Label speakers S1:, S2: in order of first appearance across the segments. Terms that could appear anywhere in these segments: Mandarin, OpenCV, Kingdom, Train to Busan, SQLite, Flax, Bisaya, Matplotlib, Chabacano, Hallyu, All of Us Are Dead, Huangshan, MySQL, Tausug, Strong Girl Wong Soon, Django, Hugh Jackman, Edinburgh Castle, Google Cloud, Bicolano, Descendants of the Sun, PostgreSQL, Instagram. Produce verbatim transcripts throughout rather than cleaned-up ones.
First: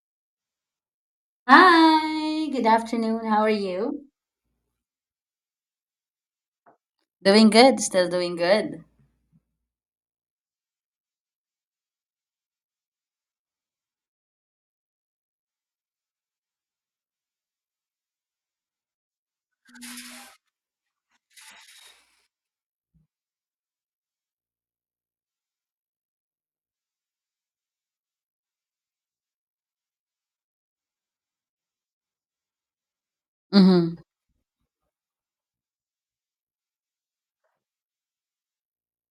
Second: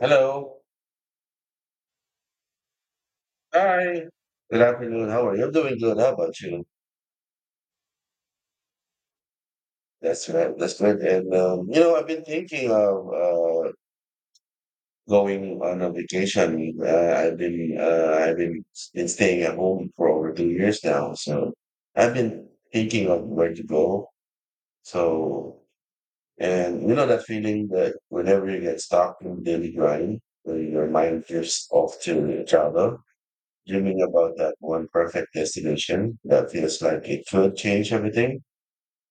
S1: Hello.
S2: Hi, good afternoon. How are you?
S1: Hi. Good afternoon. How are you? I'm doing good. How about you?
S2: Doing good, still doing good.
S1: That's right. That's good. And um, you know, I've been thinking of uh, going on a vacation. Uh, I've been uh, I've been been staying at home for over two years now, so I've been thinking of where to go. So, and you know that feeling that whenever you get stuck in daily grind, uh, your mind drifts off to travel.
S2: Mm-hmm.
S1: Dreaming about that one perfect destination that feels like it could change everything.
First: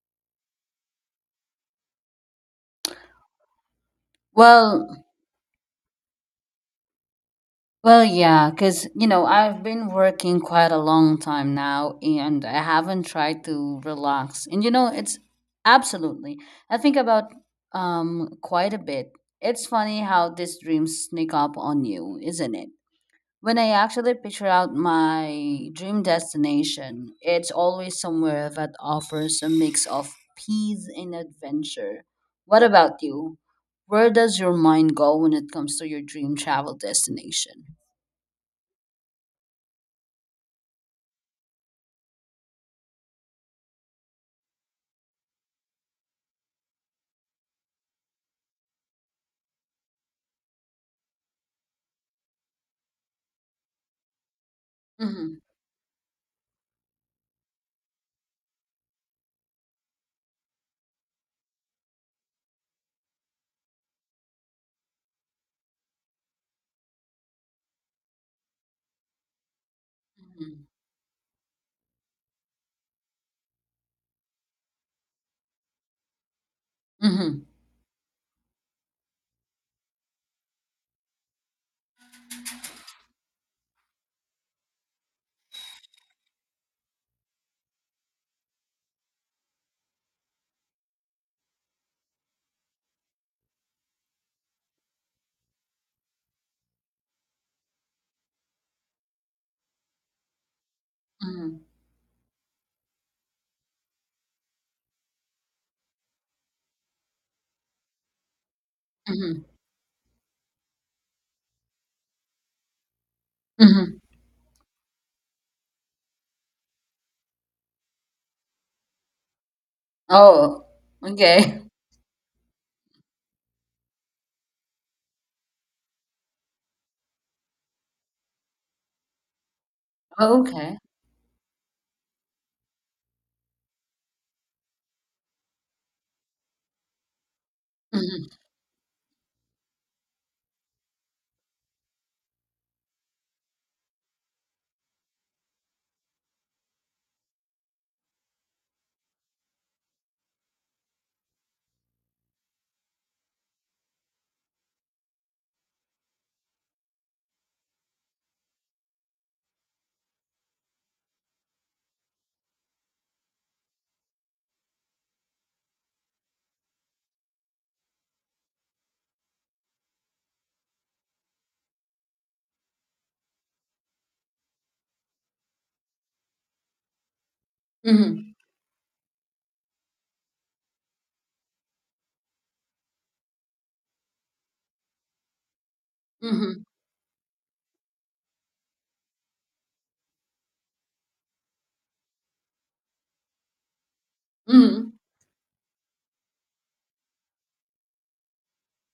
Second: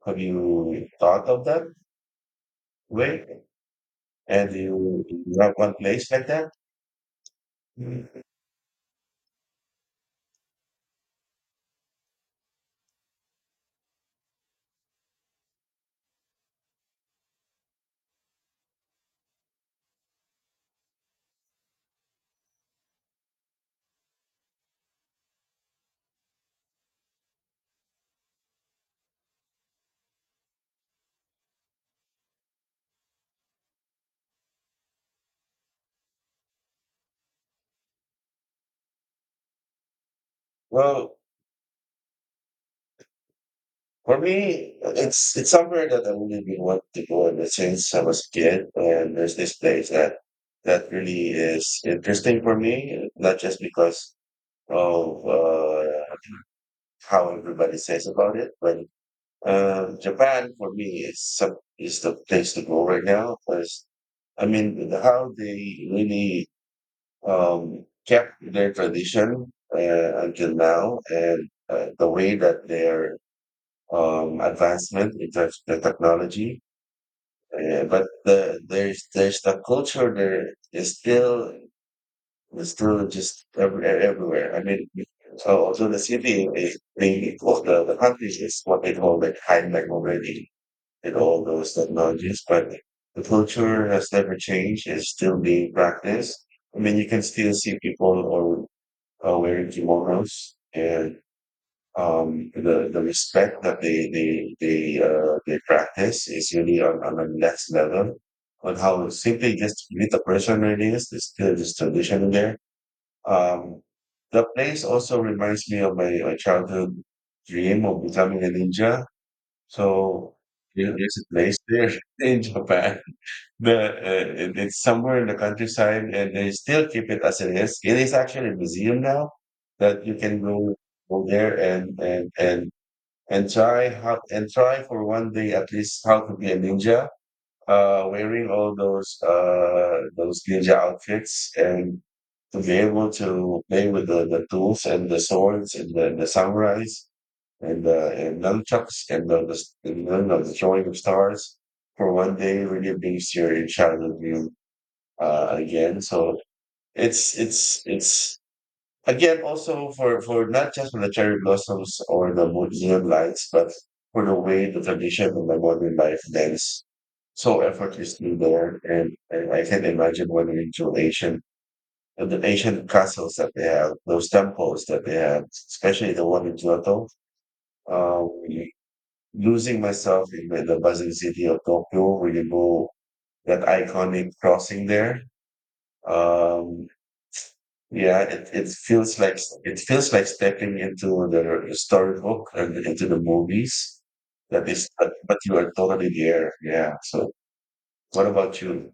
S1: Have you thought of that way? And do
S2: Well,
S1: you do you have one place like that?
S2: well,
S1: Mm.
S2: yeah, because, you know, I've been working quite a long time now and I haven't tried to relax. And, you know, it's absolutely, I think about um quite a bit. It's funny how these dreams sneak up on you, isn't it? When I actually picture out my dream destination, it's always somewhere that offers a mix of peace and adventure. What about you? Where does your mind go when it comes to your dream travel destination?
S1: Well, for me, it's it's somewhere that I have really been wanting to go ever since I was a kid, and there's this place that that really is interesting for me, not just because of
S2: Mm-hmm.
S1: uh, how everybody says about it, but Uh, Japan for me is some, is the place to go right now because I mean the- how they really um, kept their tradition uh, until
S2: Mm-hmm.
S1: now and uh, the way that their um, advancement in terms of the technology, uh, but the, there's there's the culture there is still is still just every, everywhere. I mean, so so the city is the, well, the the country is what they call like Heinlein already and all those technologies, but the culture has never changed. It's still being practiced. I mean, you can still see people are, are wearing kimonos and
S2: Mm-hmm.
S1: um, the, the respect that they, they, they, uh, they practice is really on, on the next level. On how
S2: Mm-hmm.
S1: simply just meet the person it is, there's still this tradition in there. Um,
S2: Mm-hmm.
S1: the place also reminds me of my, my childhood dream of becoming a ninja so
S2: Oh,
S1: you there's a place
S2: okay.
S1: there in Japan. The uh, it- it's somewhere in the countryside, and they still keep it as it is. It is actually a museum now that you can go
S2: Okay.
S1: go there and and and and try how and try for one day at least how to be a ninja, uh,
S2: Mm-hmm.
S1: wearing all those uh those ninja outfits and to be able to play with the, the tools and the swords and the, the samurais and uh, and nunchucks and none the and none of the throwing of stars for one day really brings your childhood view uh, again. So it's it's it's again also for for not just for the cherry blossoms or the mo- neon lights, but for the way the tradition and the modern life dance so effortlessly there. And, and I can imagine when we into Asian and the ancient castles that they have, those temples that they have, especially the one in Kyoto. Um,
S2: Mm-hmm.
S1: Losing myself in the the buzzing city of Tokyo when you go that iconic crossing there. Um, yeah, it, it feels like it feels like stepping into the storybook and into the movies. That
S2: Mm-hmm.
S1: is, but, but you are totally there. Yeah. So, what about you?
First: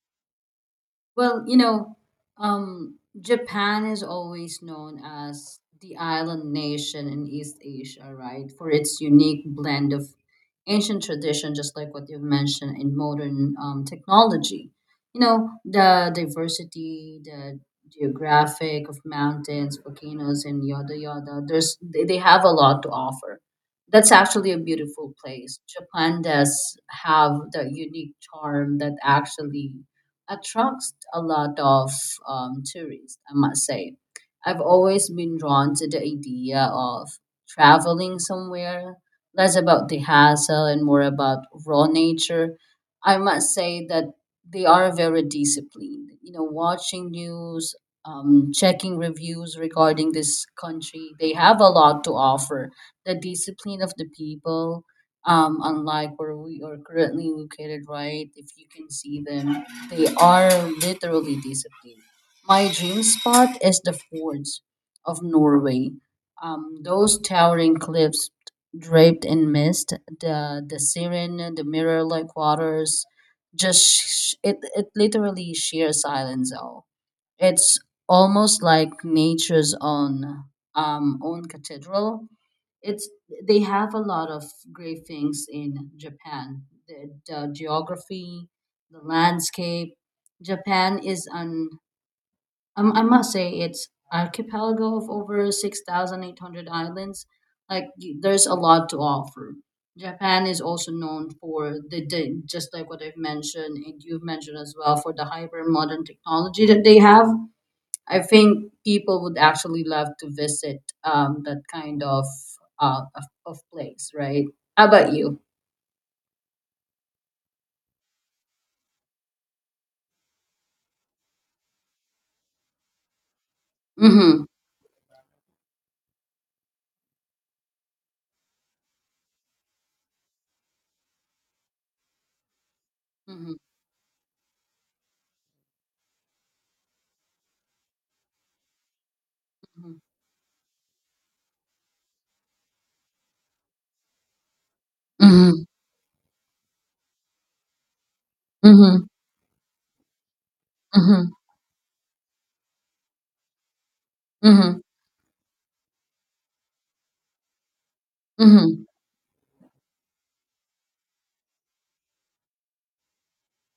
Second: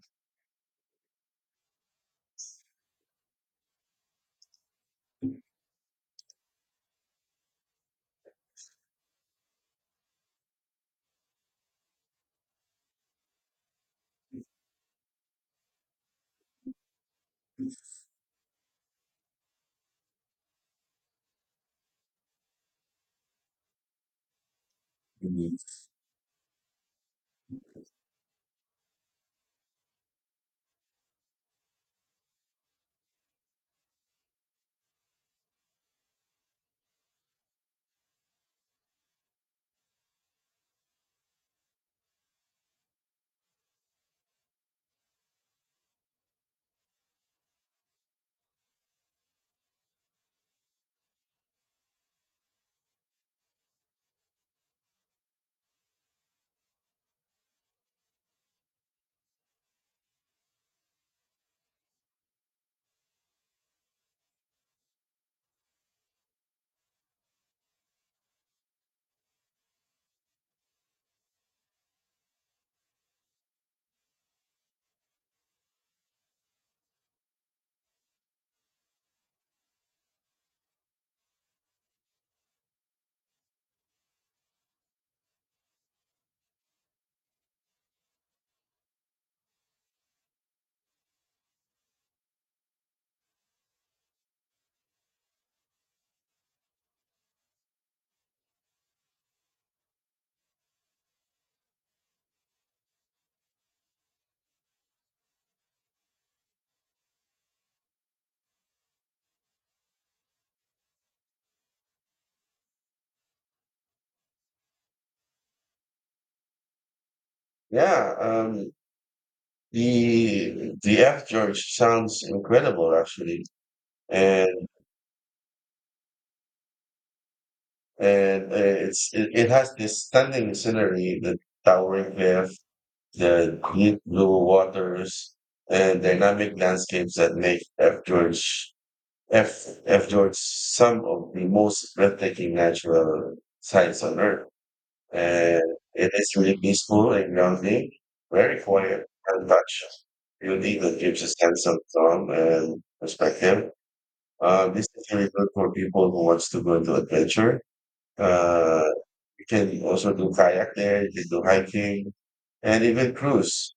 S2: Well, you know, um, Japan is always known as the island nation in East Asia, right? For its unique blend of ancient tradition, just like what you've mentioned, and modern um, technology. You know, the diversity, the geographic of mountains, volcanoes, and yada yada. There's they, they have a lot to offer. That's actually a beautiful
S1: Mhm.
S2: place. Japan does have the unique charm that actually attracts a lot of um, tourists, I must say. I've always been drawn to the idea of traveling somewhere, less about the hassle and more about raw nature. I must say that they are very disciplined. You know, watching news, um, checking reviews regarding this country, they have a lot to offer. The discipline of the people, um, unlike where we are currently located, right? If you can see them, they are literally disciplined. My dream spot is the fjords of Norway. Um, those towering cliffs draped in mist, the the siren, the mirror-like waters, just sh- it it literally sheer silence. All it's almost like nature's own um, own cathedral. It's they have a lot of great things in Japan. The, the geography, the landscape. Japan is an um, I must say it's archipelago of over six thousand eight hundred islands. Like y- there's a lot to offer. Japan is also known for the, the just like what I've mentioned and you've mentioned as well for the hyper modern technology that they have. I think people would actually love to visit um, that kind of, uh, of of place, right? How about you?
S1: Yeah, um, the the F George sounds incredible actually,
S2: Mm-hmm.
S1: and and uh, it's it, it has this stunning scenery, the towering cliff,
S2: Mm-hmm.
S1: the deep blue waters and dynamic landscapes that make F. George F. F. George some of the most breathtaking natural sights on Earth. And
S2: Mm-hmm.
S1: it is really peaceful and grounding, very
S2: Mm-hmm.
S1: quiet and much beauty that gives a
S2: Mm-hmm.
S1: sense of calm and perspective. Uh,
S2: Mm-hmm.
S1: this is really good for people who wants to go into adventure.
S2: Mm-hmm.
S1: Uh, you can also do kayak there, you can do hiking, and even cruise.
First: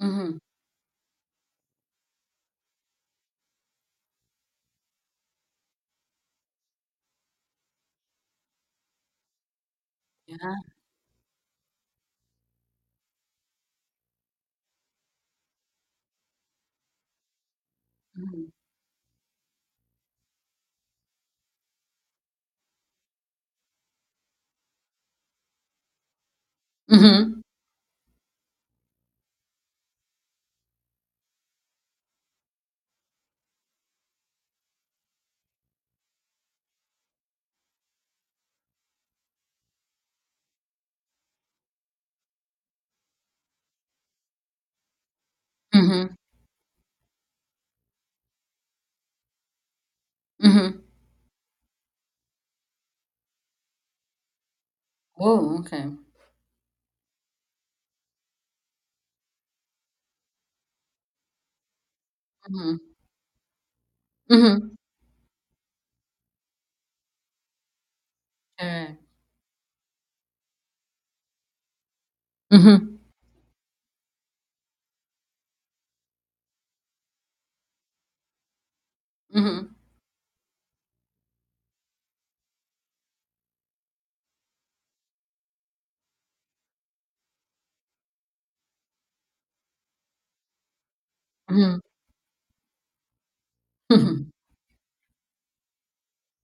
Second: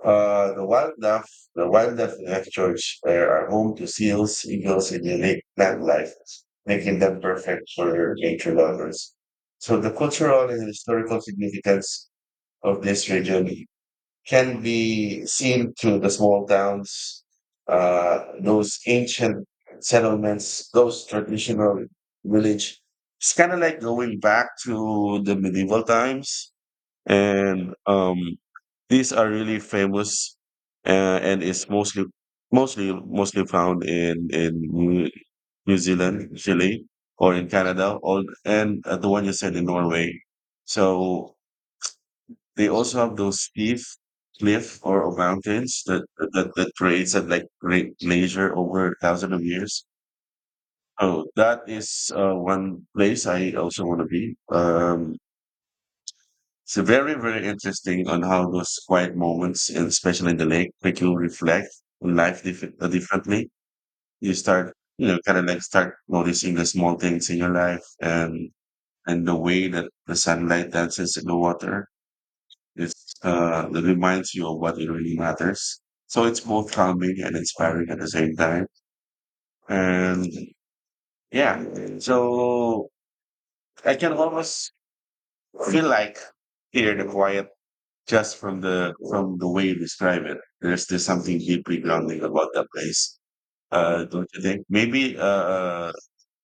S2: Mm-hmm.
S1: Uh, the wildlife, the wildlife in Lake George uh, are home to seals, eagles, and unique plant life, making them perfect for nature lovers. So the cultural and
S2: Yeah.
S1: historical significance of this region can be seen through the small towns, uh,
S2: Mm-hmm.
S1: those ancient settlements, those traditional village. It's kind of like going back to the medieval times
S2: Mm-hmm.
S1: and um, these are really famous, uh, and is mostly mostly mostly found in in New, New Zealand, Chile, or in Canada, or and uh, the one you said in Norway. So they also have those steep cliff or, or mountains that
S2: Mm-hmm.
S1: that that creates that like great glacier over thousands of years.
S2: Mm-hmm.
S1: Oh, that is uh, one place I also want to be. Um,
S2: Oh, okay.
S1: It's very, very interesting on how those quiet moments, and especially in the lake, make you reflect on life dif-
S2: Mm-hmm.
S1: uh, differently. You
S2: Mm-hmm.
S1: start, you know, kind of like start noticing the small things in your life and
S2: Correct.
S1: and the way that the sunlight dances in the water.
S2: Mm-hmm.
S1: It's uh, it reminds you of what it really matters. So it's both calming and inspiring at the same time. And yeah, so I can almost feel like hear the quiet just from the from the way you describe it, there's there's something deeply
S2: Mm-hmm.
S1: grounding about that place. Uh, don't
S2: Mm-hmm.
S1: you think? Maybe uh, uh,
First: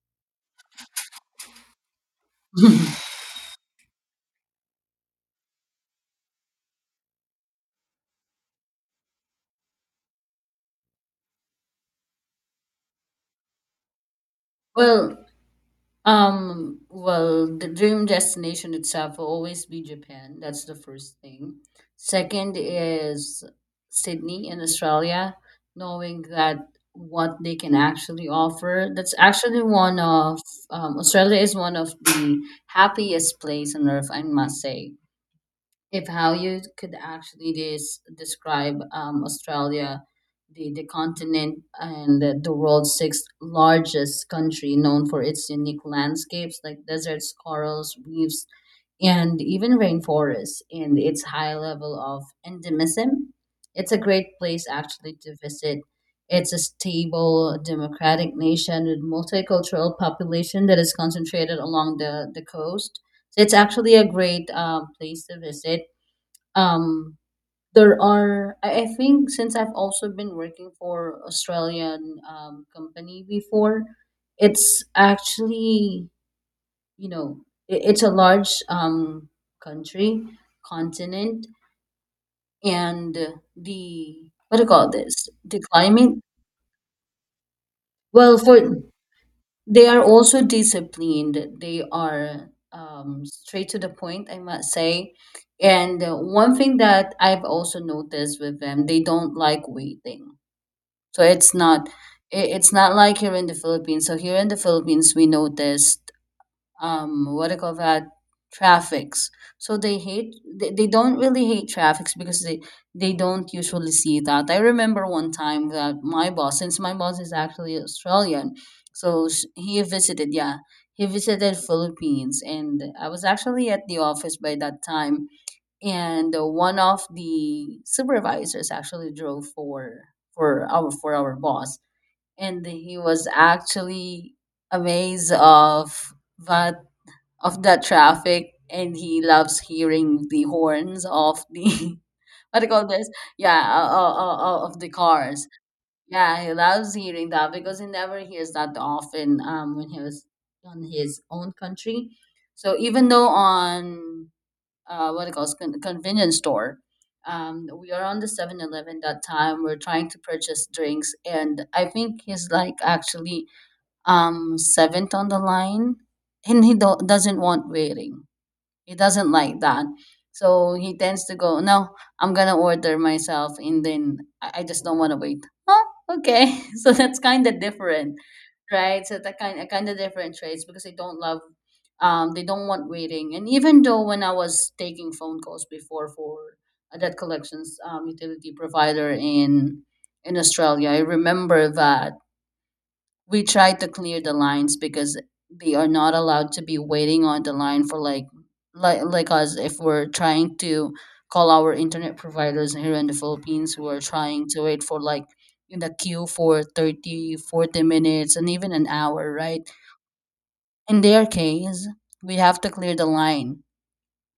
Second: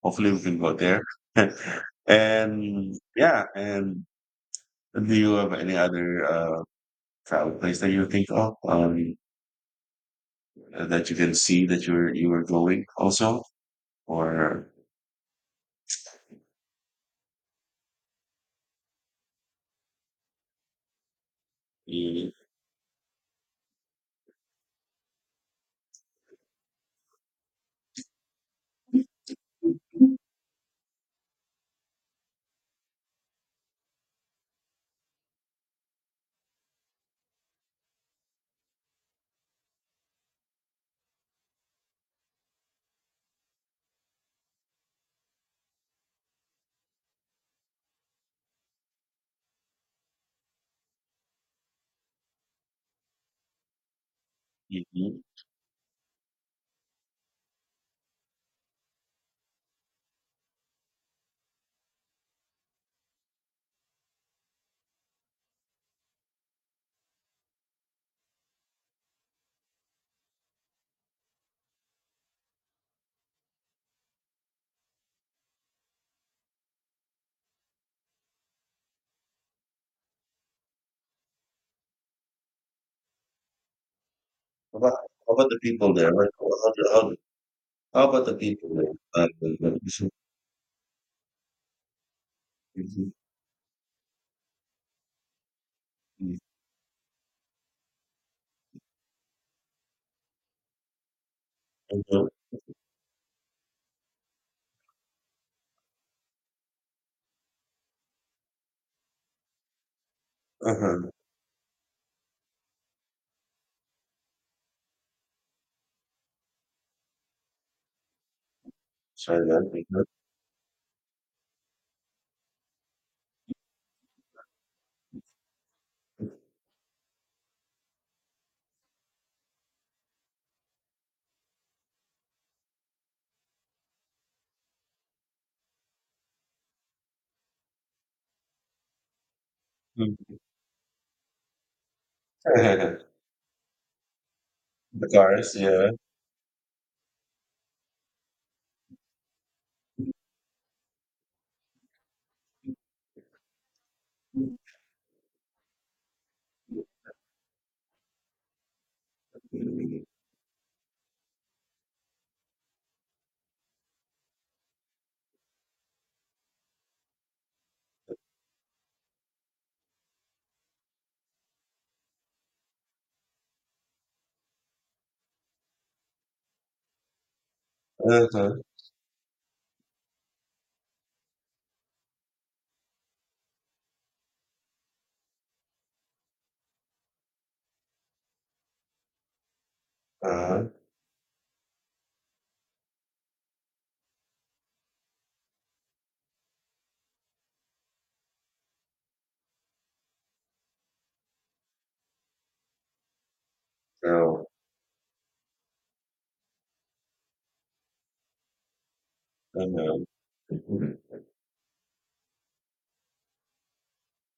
S1: hopefully we can go there. And yeah, and do you have any other uh, travel place that you think of um, that you can see that you're you were going also, or
S2: well, Um, well, the dream destination itself will always be Japan. That's the first thing.
S1: you,
S2: Second is Sydney in Australia, knowing that what they can actually offer. That's actually one of um, Australia is one of the happiest place on earth, I must say if how you could actually des- describe um, Australia, the, the continent and the, the world's sixth largest country, known for its unique landscapes like deserts, corals, reefs, and even rainforests, and its high level of endemism. It's a great place actually
S1: Mhm.
S2: to visit. It's a stable, democratic nation with multicultural population that is concentrated along the, the coast. So it's actually a great uh place to visit. um there are, I, I think since I've also been working for Australian um, company before, it's actually, you know, it, it's a large um country, continent, and the, what do you
S1: how
S2: call
S1: about
S2: this,
S1: how about the
S2: the
S1: people there?
S2: climate.
S1: Like, how, how, how how about the
S2: Well,
S1: people
S2: for,
S1: there? Uh, the-
S2: they are
S1: the-
S2: also disciplined. They are um, straight to the point, I must say. And uh, one thing that I've also noticed with them, they don't like waiting. So it's not,
S1: Mhm.
S2: it it's not like here in the Philippines. So here in the Philippines, we noticed, um what do you call that, traffics. So they hate they, they
S1: Uh-huh.
S2: don't really hate traffics because they they don't usually see that. I remember one time that my boss, since my boss is actually Australian, so
S1: I
S2: s-
S1: know,
S2: he
S1: mhm.
S2: visited, yeah, he visited Philippines, and I was actually at the office by that time. And uh, one of the supervisors actually drove for for our for our boss, and he was actually amazed of that of that traffic, and he loves hearing
S1: Mhm.
S2: the horns of the what do you call this, yeah, uh, uh, uh, of the
S1: The
S2: cars.
S1: cars, yeah.
S2: Yeah, he loves hearing that because he never hears that often um when he was on his own country. So even though on, uh, what it calls, con- convenience store. Um, we are on the Seven Eleven that time. We're trying to purchase drinks, and I think he's like actually um seventh on the line, and he do- doesn't want waiting. He doesn't like that. So he tends to go, no, I'm gonna order myself, and then I, I just don't wanna wait. Oh, okay. So that's kinda different,
S1: Uh-huh,
S2: right? So that kind of kinda different traits because they don't love um they don't want waiting. And even though when I was taking phone calls before for a debt collections um, utility provider in in
S1: uh-huh.
S2: Australia, I remember that we try to clear the lines because they are not allowed to be waiting on the line for like like like us, if we're trying to call our internet providers here in the Philippines, who are trying
S1: So,
S2: to wait for like in the queue for thirty forty minutes and even an hour, right?
S1: mhm, mhm,
S2: In their case, we have to clear the line,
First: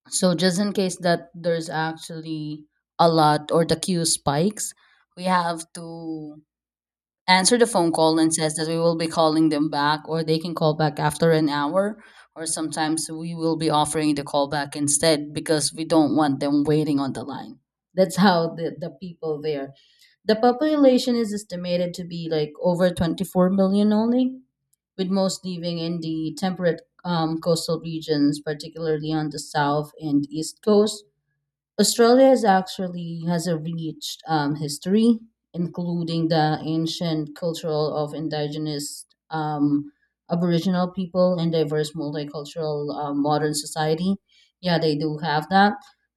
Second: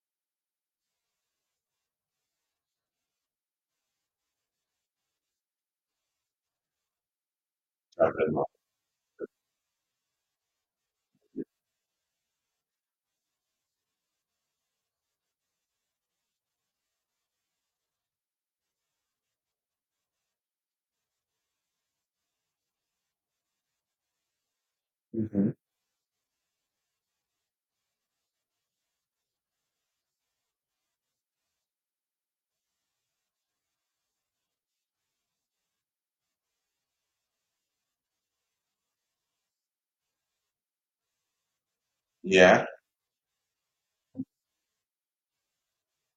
S2: so just in case that there's actually a lot, or the queue spikes, we have to answer the phone call and
S1: chocolate milk.
S2: says that we will be calling them back, or they can call back after an hour, or sometimes we will be offering the call back instead because we don't want them waiting on the line. That's how the, the people there, the population is estimated to be like over twenty-four million only, with most
S1: Mhm.
S2: living in the temperate um, coastal regions, particularly on the south and east coast. Australia is actually has a rich um, history, including the ancient cultural of indigenous um, Aboriginal people, and diverse
S1: Yeah,
S2: multicultural uh, modern society. Yeah, they do have that.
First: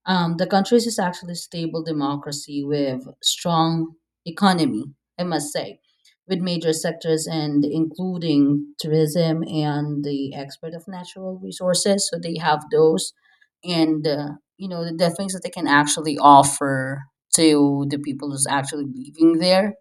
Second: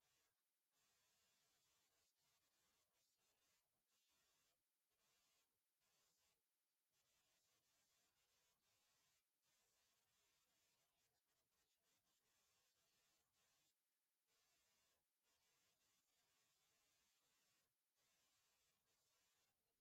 S2: Um, the country is actually stable democracy with strong economy, I must say, with major sectors and including tourism and the export of natural resources. So they have those. And uh, you know the, the things that they can actually offer to the people who's actually living there.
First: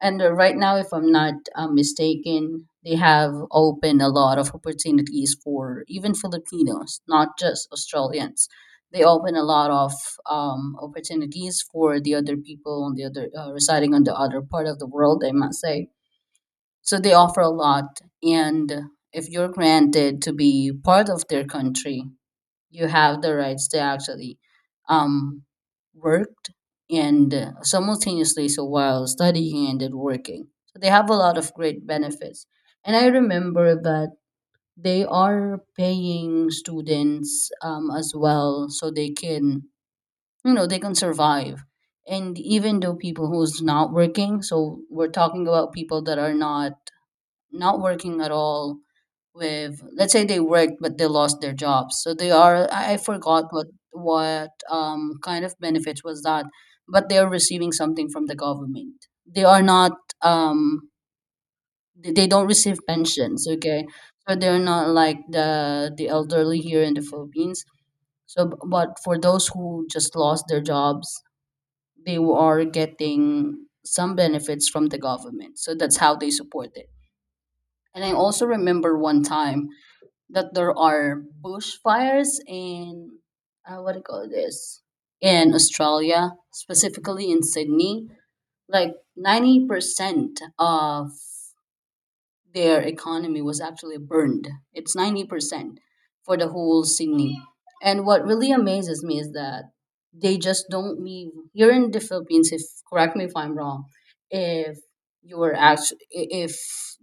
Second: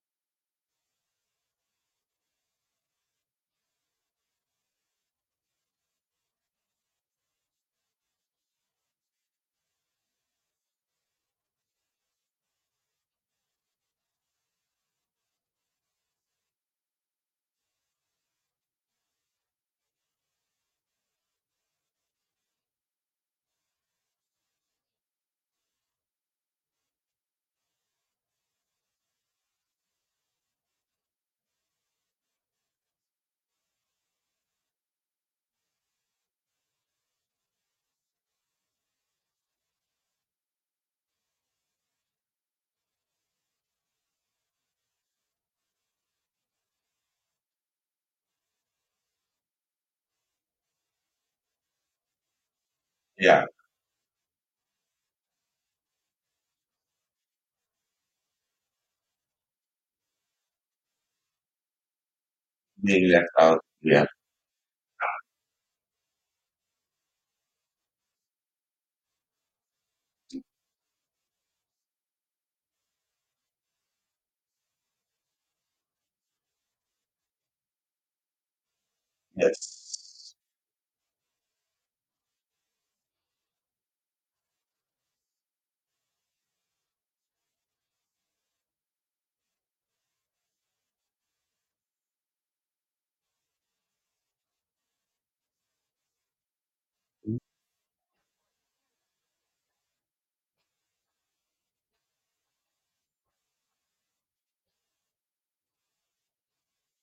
S2: And uh, right now, if I'm not uh, mistaken, they have opened a lot of opportunities for even Filipinos, not just Australians. They open a lot of um, opportunities for the other people on the other, uh, residing on the other part of the world, I must say. So they offer a lot. And if you're granted to be part of their country, you have the rights to actually um, worked, and uh, simultaneously, so while studying and then working, so they have a lot of great benefits. And I remember that they are paying students um, as well, so they can, you know, they can survive. And even though people who's not working, so we're talking about people that are not, not working at all, with, let's say they worked but they lost their jobs, so they are, i I forgot
S1: yeah,
S2: what what um, kind of benefits was that, but they are receiving something from the government. They are not um, they they don't receive
S1: being left
S2: pensions,
S1: out.
S2: okay?
S1: Yeah,
S2: So they're not like the the elderly here in the Philippines. So b- but for those who just lost their jobs, they are getting some benefits from the government. So that's how they support it. And I also remember one time
S1: yes.
S2: that there are bushfires in, uh, what do you call this, in Australia, specifically in Sydney. Like ninety percent of their economy was actually burned. It's ninety percent for the whole Sydney. And what really amazes me is that they just don't leave. Here in the Philippines, if, correct me if I'm wrong, if you were actually, if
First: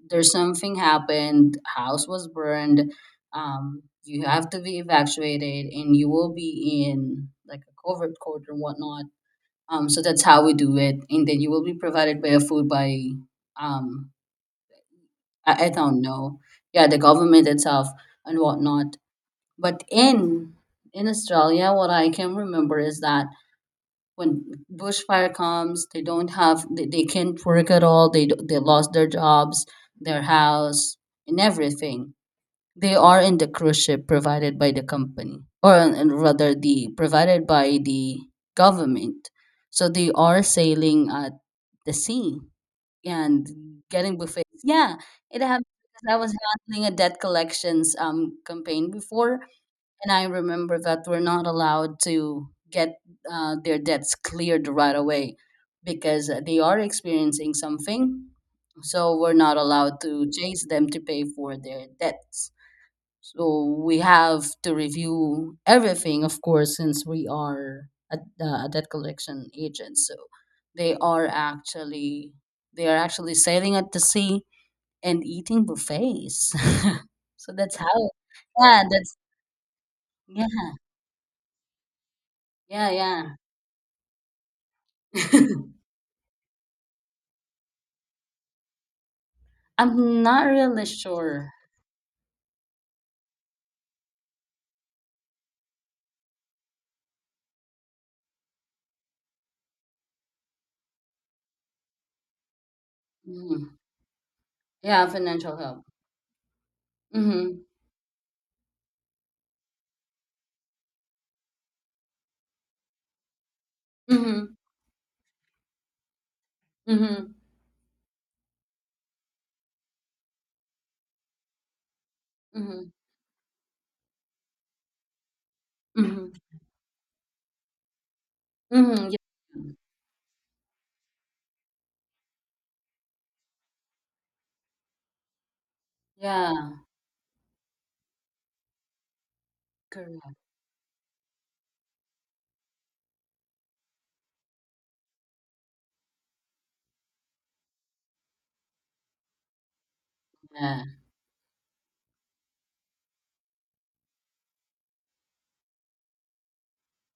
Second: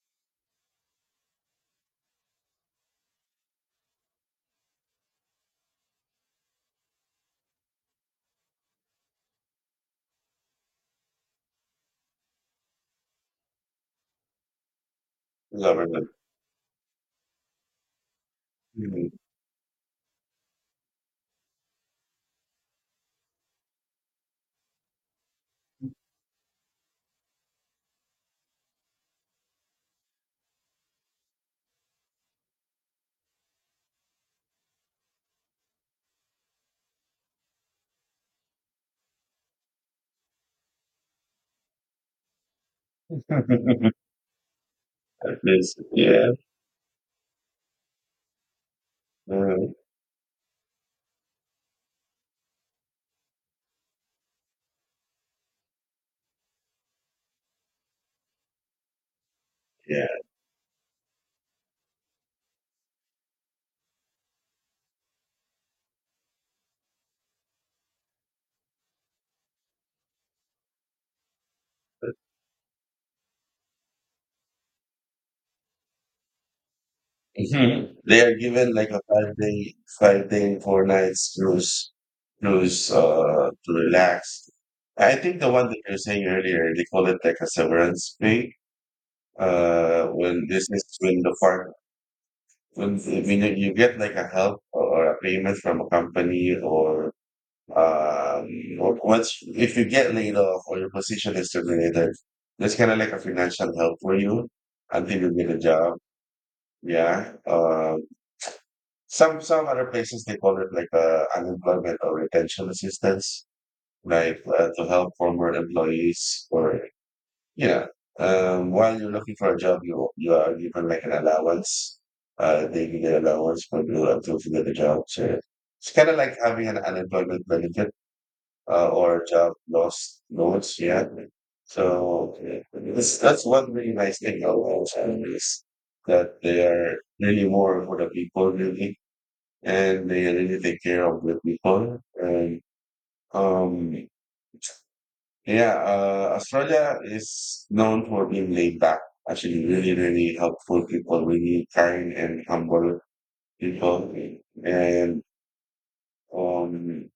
S2: there's something happened, house was burned, um, you have to be evacuated and you will be in like a covert court or whatnot. Um, so that's how we do it. And then you will be provided by a food by, um, I, I don't
S1: Government.
S2: know. Yeah, the government itself and whatnot.
S1: Mhm.
S2: But in in Australia, what I can remember is that when bushfire comes, they don't have they, they can't work at all. They d- they lost their jobs, their house, and everything. They are in the cruise ship provided by the company, or and rather, the provided by the government. So they are sailing at the sea and getting buffets. Yeah,
S1: At
S2: it happened
S1: least,
S2: because I
S1: yeah,
S2: was handling a debt collections um campaign before,
S1: mhm,
S2: and I remember that we're not allowed to get uh, their debts cleared right away because they are experiencing something. So we're not allowed
S1: yeah.
S2: to chase them to pay for their debts. So we have to review everything, of course, since we are a, uh, a debt collection agent. So they are actually, they are actually sailing at the sea and eating buffets. So that's
S1: Mhm.
S2: how.
S1: They are given
S2: Yeah,
S1: like a
S2: that's
S1: five day, five
S2: yeah,
S1: day, four nights cruise,
S2: yeah,
S1: cruise
S2: yeah.
S1: uh, to relax. I think the one that you were saying earlier, they call it like a severance pay. Uh,
S2: I'm not
S1: when this
S2: really
S1: is when the
S2: sure.
S1: part when when you you get like a help or a payment from a company or um or once if you get laid off or your position is terminated, that's kind of like a
S2: Mhm.
S1: financial help for you
S2: Yeah,
S1: until you get
S2: financial
S1: a
S2: help.
S1: job. Yeah.
S2: Mhm.
S1: Um, Some some other places they call it like uh, unemployment or retention assistance, like
S2: Mhm.
S1: uh, to help former employees or
S2: Mhm.
S1: yeah. Um, while you're looking for a job, you you are given like an allowance. Uh, they
S2: Mhm.
S1: give you an allowance when you until to get a job. So it's kind of
S2: Mhm.
S1: like having an unemployment benefit uh,
S2: Mhm. Yeah.
S1: or job loss loans. Yeah. So this, that's one really nice thing about Los Angeles that they
S2: Yeah.
S1: are really more for the people, really and they
S2: Correct.
S1: really take care of the people. And um, yeah, uh, Australia is known for being laid back. Actually, really, really
S2: Yeah.
S1: helpful people, really kind and humble people. And um,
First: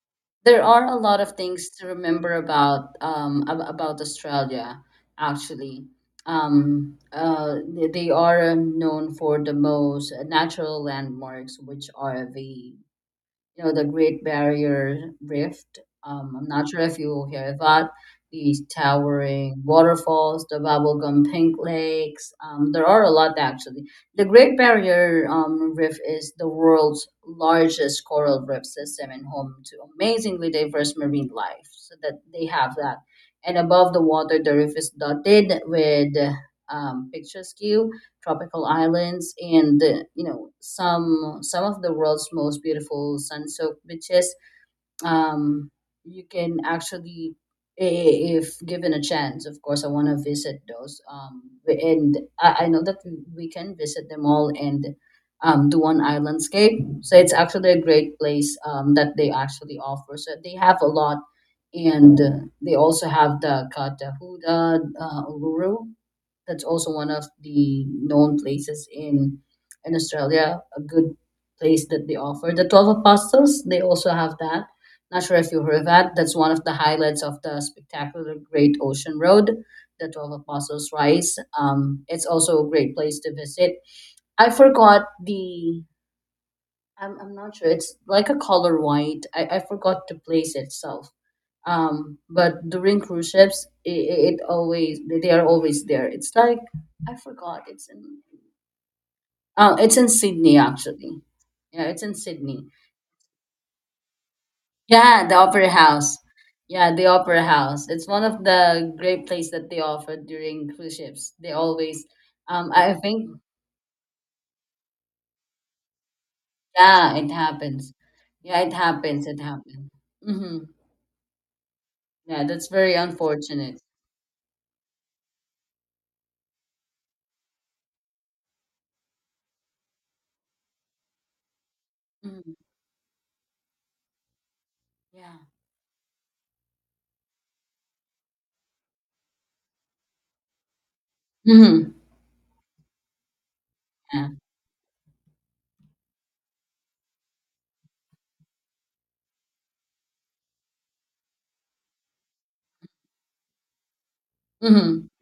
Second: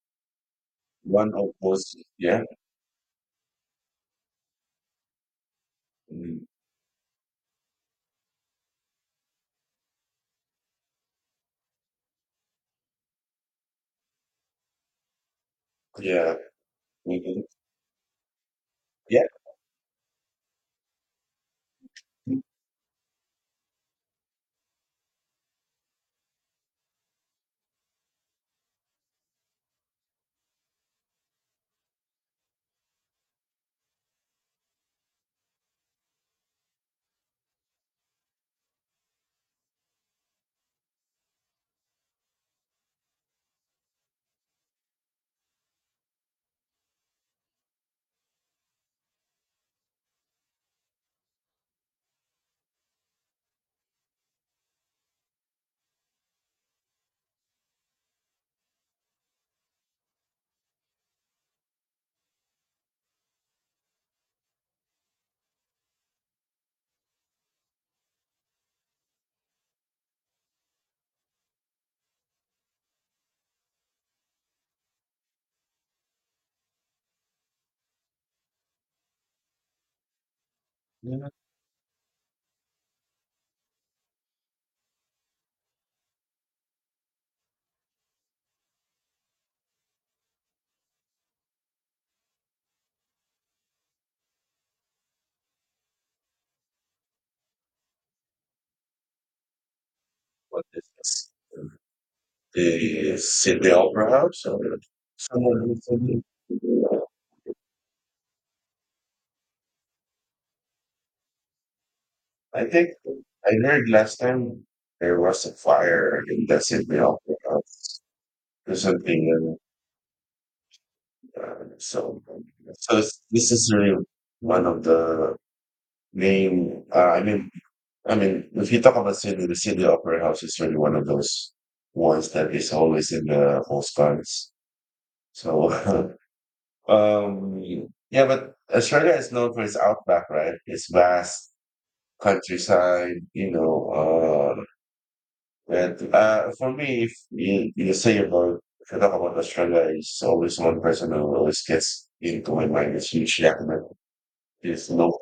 S2: There are a lot of
S1: one of
S2: things to
S1: those,
S2: remember
S1: yeah,
S2: about um, ab- about Australia, actually.
S1: mm,
S2: Um, uh, they they are known for the most natural landmarks, which are the you know, the Great Barrier Rift. Um,
S1: yeah,
S2: I'm not sure if you
S1: mhm,
S2: hear that. These
S1: yeah.
S2: towering waterfalls, the bubblegum pink lakes. Um, there are a lot actually. The Great Barrier um, Reef is the world's largest coral reef system and home to amazingly diverse marine life. So that they have that. And above the water, the reef is dotted with um, picturesque tropical islands and uh, you know some some of the world's most beautiful sun-soaked beaches. um, you can actually, i- i- if given a chance, of course, I want to visit those, um, and I, I know that we we can visit them all and, um, do one island scape. So it's actually a great place um, that they actually offer, so they have a lot. And uh, they also have the Katahuda uh, Uluru. That's also one of the known places in in Australia, a good place that they offer. The twelve apostles, they also have that, not sure if you heard of that. That's one of the highlights of the spectacular Great Ocean Road, the Twelve Apostles
S1: Yeah,
S2: Rise. Um, it's also a great place to visit. I forgot the. I'm, I'm not sure. It's like a color white. I, I forgot the place itself. Um, but during cruise ships, it, it always, they are always there. It's like I forgot. It's in. Uh, it's in Sydney
S1: what is
S2: actually.
S1: this?
S2: Yeah, it's in Sydney.
S1: The Sydney Opera House or
S2: Yeah, the
S1: someone
S2: Opera House.
S1: who's
S2: Yeah, the Opera House. It's one of the great places that they offer during cruise ships. They always,
S1: I
S2: um,
S1: think
S2: I think,
S1: I heard last time there was a fire in the Sydney
S2: yeah, it
S1: Opera
S2: happens.
S1: house
S2: Yeah, it
S1: or
S2: happens. It
S1: something.
S2: happens. Mm-hmm.
S1: And, uh, so,
S2: Yeah, that's very
S1: so this, this is
S2: unfortunate.
S1: really one of the main. Uh, I mean, I mean, if you talk about Sydney, the Sydney opera house is really one of those ones that
S2: Mm-hmm.
S1: is always in the postcards.
S2: Yeah.
S1: So, um, yeah, but Australia is known for its outback, right? Its vast
S2: Mm-hmm.
S1: countryside, you
S2: Yeah.
S1: know, uh, and uh, for me, if you, you say about if you talk about Australia, it's always one person who always gets into my mind. It's Hugh Jackman. He's
S2: Mm-hmm.
S1: not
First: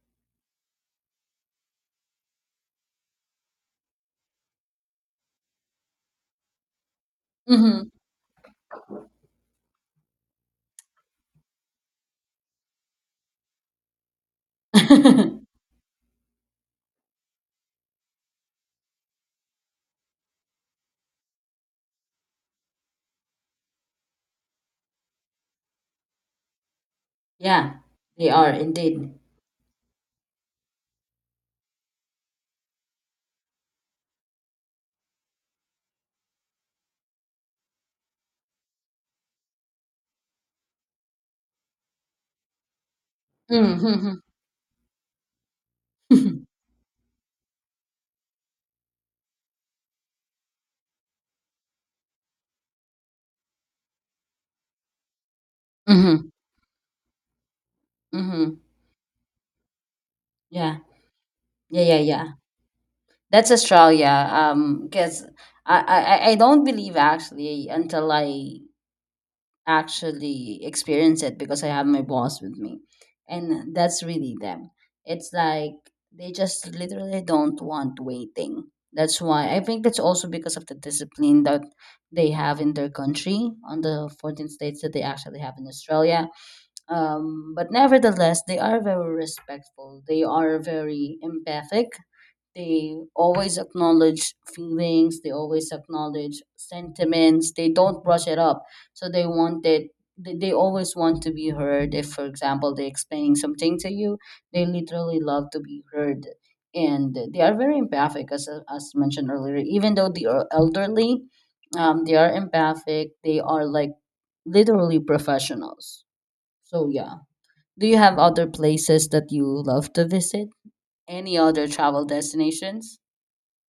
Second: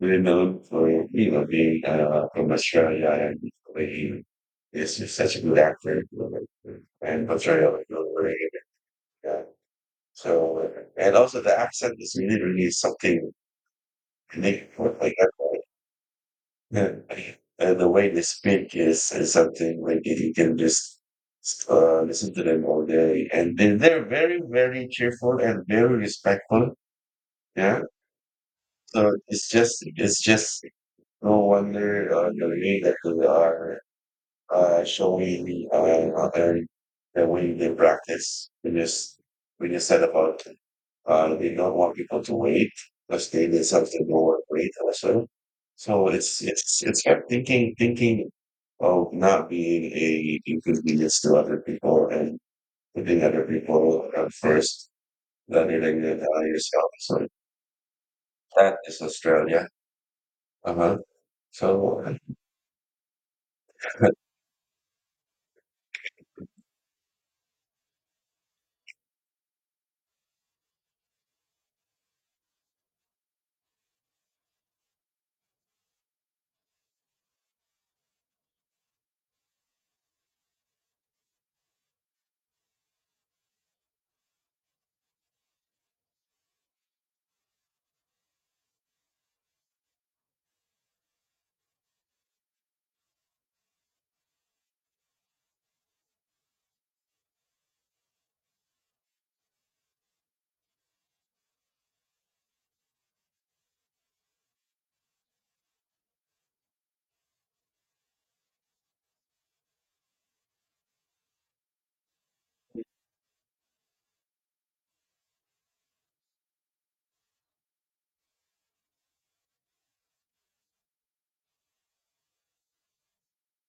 S1: really known for you know being uh, from Australia and the way he is just such a good actor and portrayal of
S2: Mm-hmm.
S1: the way, uh, so and also the accent is really really something unique for like that. Yeah. And the way they speak is, is something like you you can just uh, listen to them all day. And they, they're very, very cheerful and very respectful.
S2: Yeah,
S1: Yeah.
S2: they are indeed.
S1: So it's just, it's just no wonder uh, you're really that who they are uh, showing uh, other the way they practice. We just we just said about uh, we don't want people to wait because they did something
S2: Mm-hmm.
S1: more wait also. So it's it's it's kept thinking thinking of not being a inconvenience to other people and putting other people uh, first rather than
S2: Mm-hmm.
S1: uh, yourself. So
S2: Mm-hmm.
S1: that is Australia. Uh
S2: Yeah.
S1: huh.
S2: Yeah. Yeah.
S1: So
S2: Yeah. That's Australia. Um, because I, I I I don't believe actually until I actually experience it, because I have my boss with me, and that's really them. It's like they just literally don't want waiting. That's why I think that's also because of the discipline that they have in their country, on the fourteen states that they actually have in Australia. Um, but nevertheless, they are very respectful. They are very empathic. They always acknowledge feelings, they always acknowledge sentiments, they don't brush it up. So they want that, they they always want to be heard. If, for example, they explain something to you, they literally love to be heard. And they are very empathic as, as mentioned earlier. Even though they are elderly, um, they are empathic, they are like literally professionals. So yeah, do you have other places that you love to visit, any other travel destinations?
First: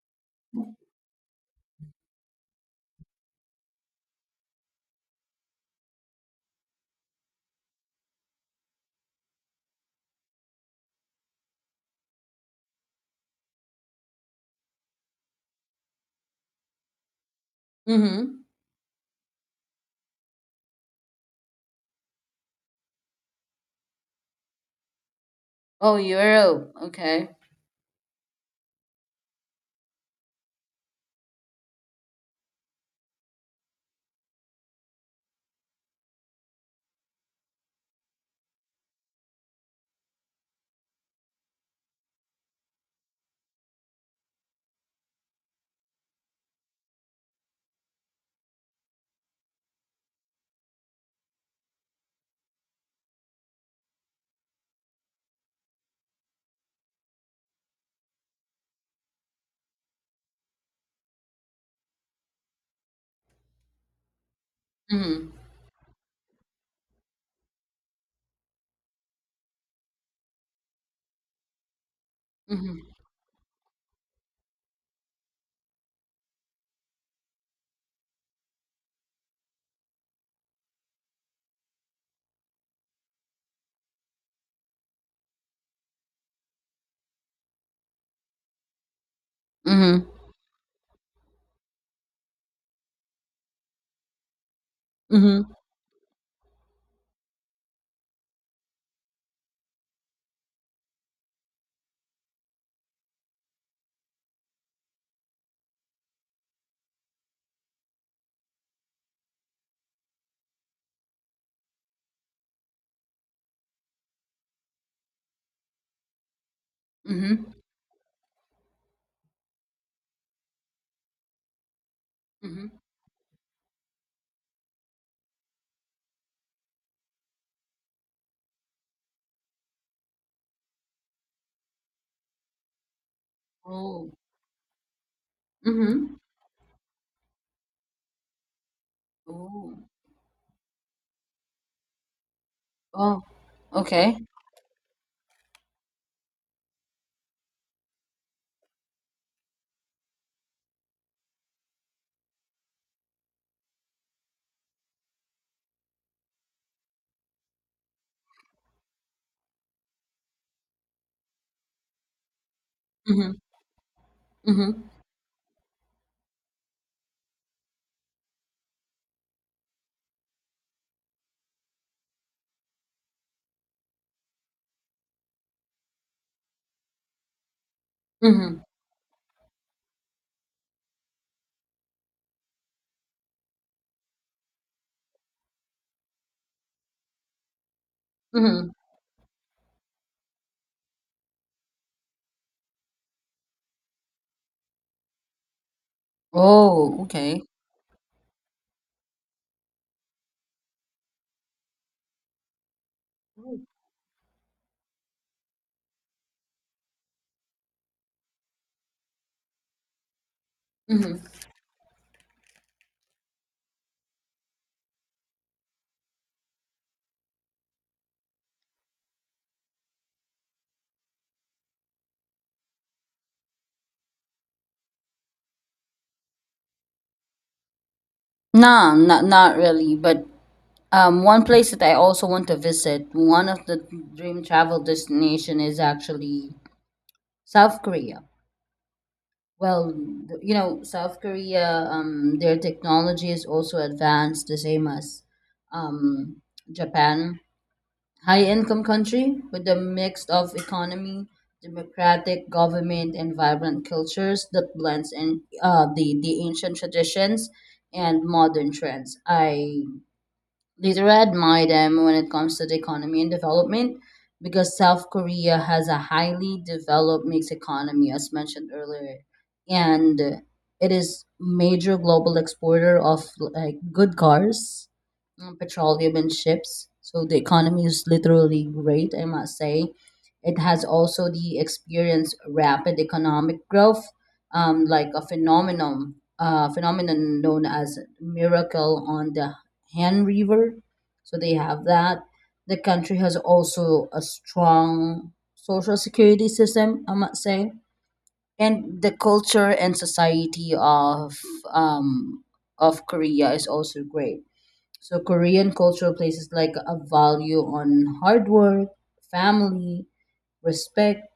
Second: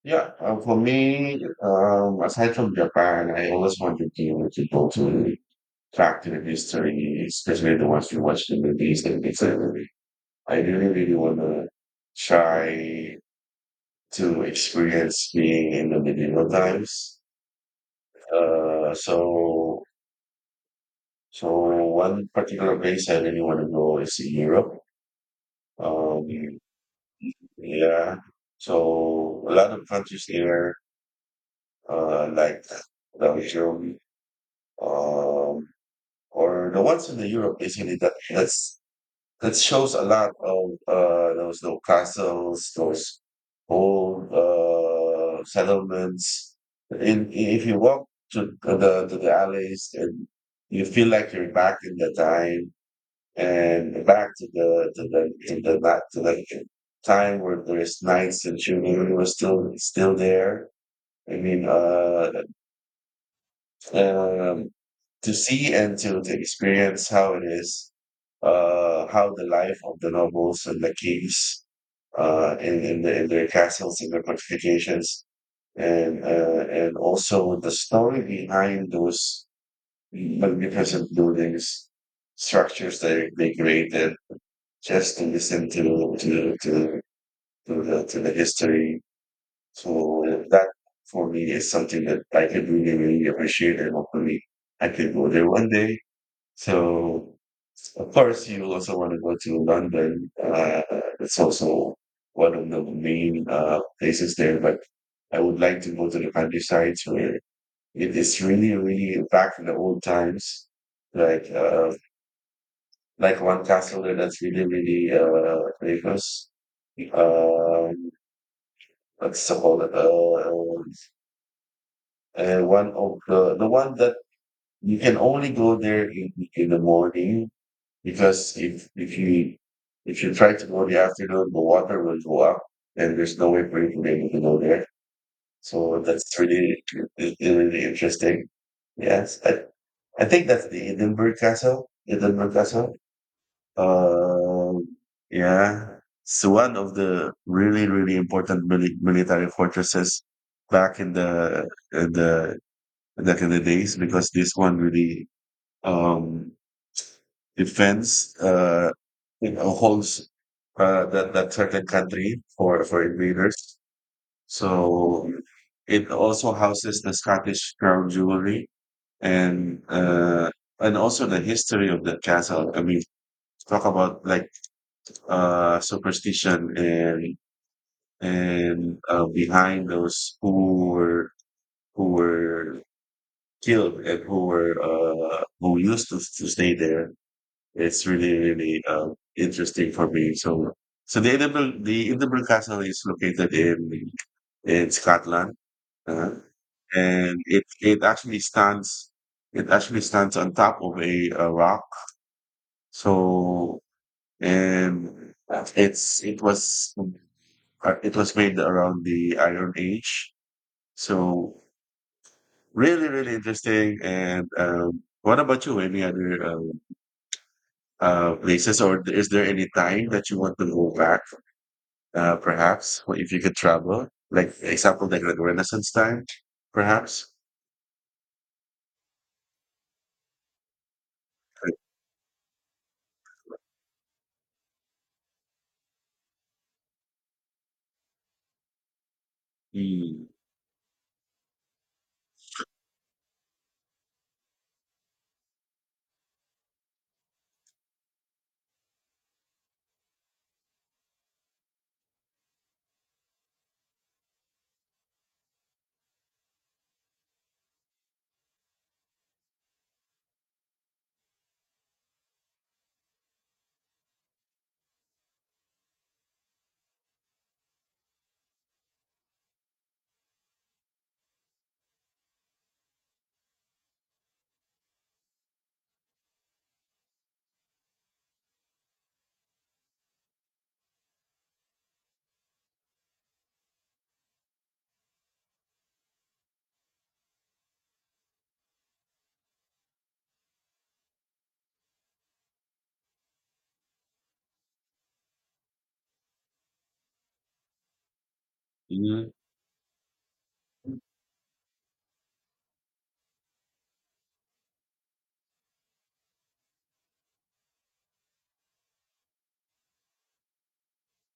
S1: Yeah, uh, for me, um, aside from Japan, I always wanted to, to go to back to the history, especially the ones you watch the movies and it's a movie. I really, really want to try to experience being in the medieval times.
S2: Mhm.
S1: Uh, so, so one particular place I really want to go is in Europe.
S2: Oh,
S1: Um,
S2: Europe. Okay.
S1: yeah, so a lot of countries there, uh, like Belgium. Um, or the ones in the Europe basically that that's that shows a lot of uh those little castles, those old uh settlements. In, in if you walk to the to the alleys, and you feel like you're back in the time and back to the to the to the back to the time where there's knights and chivalry was still still there. I mean, uh, um,
S2: Mhm.
S1: to see and to, to experience how it is, uh, how the life of the nobles and the kings, uh,
S2: Mhm.
S1: in, in, the, in their castles and their fortifications, and uh, and also the story behind those magnificent buildings, structures that they created, just to listen to to to to the to the history.
S2: Mhm.
S1: So that for me is something that I could really, really appreciate, and hopefully I could go there
S2: Mhm.
S1: one day. So of course you also want to go to London. Uh, it's also one of the main uh, places there, but I would like to go to the countryside where it is really, really back in the old times. Like uh, like one castle there that's really, really uh famous.
S2: Mhm.
S1: Um what's it called? Uh uh,
S2: Mhm.
S1: one of the the one that you can only go there in, in the morning, because if if you if you try to go in the afternoon, the water will go up, and there's no way for you to be
S2: Oh.
S1: able to go there. So
S2: Mhm.
S1: that's really, it- it really interesting. Yes, I,
S2: Oh.
S1: I think that's the Edinburgh Castle. Edinburgh Castle.
S2: Oh. Okay.
S1: Uh, yeah, it's one of the really, really important mili- military fortresses back in the in the back in the days, because this one really um, defends, uh, you know, holds, uh, that that certain country for for
S2: Mhm.
S1: invaders.
S2: Mhm.
S1: So it also houses the Scottish crown jewelry, and uh, and also the history of the castle. I mean, talk about like uh, superstition and
S2: Mhm.
S1: and uh, behind those who were who were killed and who were, uh, who used to, to stay there. It's really
S2: Mhm.
S1: really uh, interesting for me. So so the Edinburgh, the Edinburgh Castle is located in in Scotland, uh,
S2: Oh.
S1: and
S2: Okay.
S1: it it actually stands, it actually stands on top of a, uh rock. So and it's it was, uh, it was made around the Iron Age.
S2: Mhm.
S1: So really really interesting. And um, what about you? Any other? Um, uh, places, or is there any time that you want to go back? Uh, perhaps, well, if you could travel, like example, like, like Renaissance time, perhaps.
S2: Nah, not not really. But um, one place that I also want to visit, one of the dream travel destination, is actually South Korea. Well,
S1: Mm,
S2: th- you know, South Korea, um, their technology is also advanced, the same as um, Japan. High income country with a mix of economy, democratic government, and vibrant cultures that blends in uh, the, the ancient traditions and modern trends. I Later, I admire them when it comes to the economy and development, because South Korea has a highly developed mixed economy, as mentioned earlier, and it is major global exporter of like good cars, um, petroleum, and ships. So the economy is literally great, I must say. It has also the experienced rapid economic growth, um, like a phenomenon, uh, phenomenon known as miracle on the Han River. So they have that. The country has also a strong social security system, I must say. And the
S1: mm,
S2: culture and society of um, of Korea is also great. So Korean cultural places like a value on hard work, family, respect,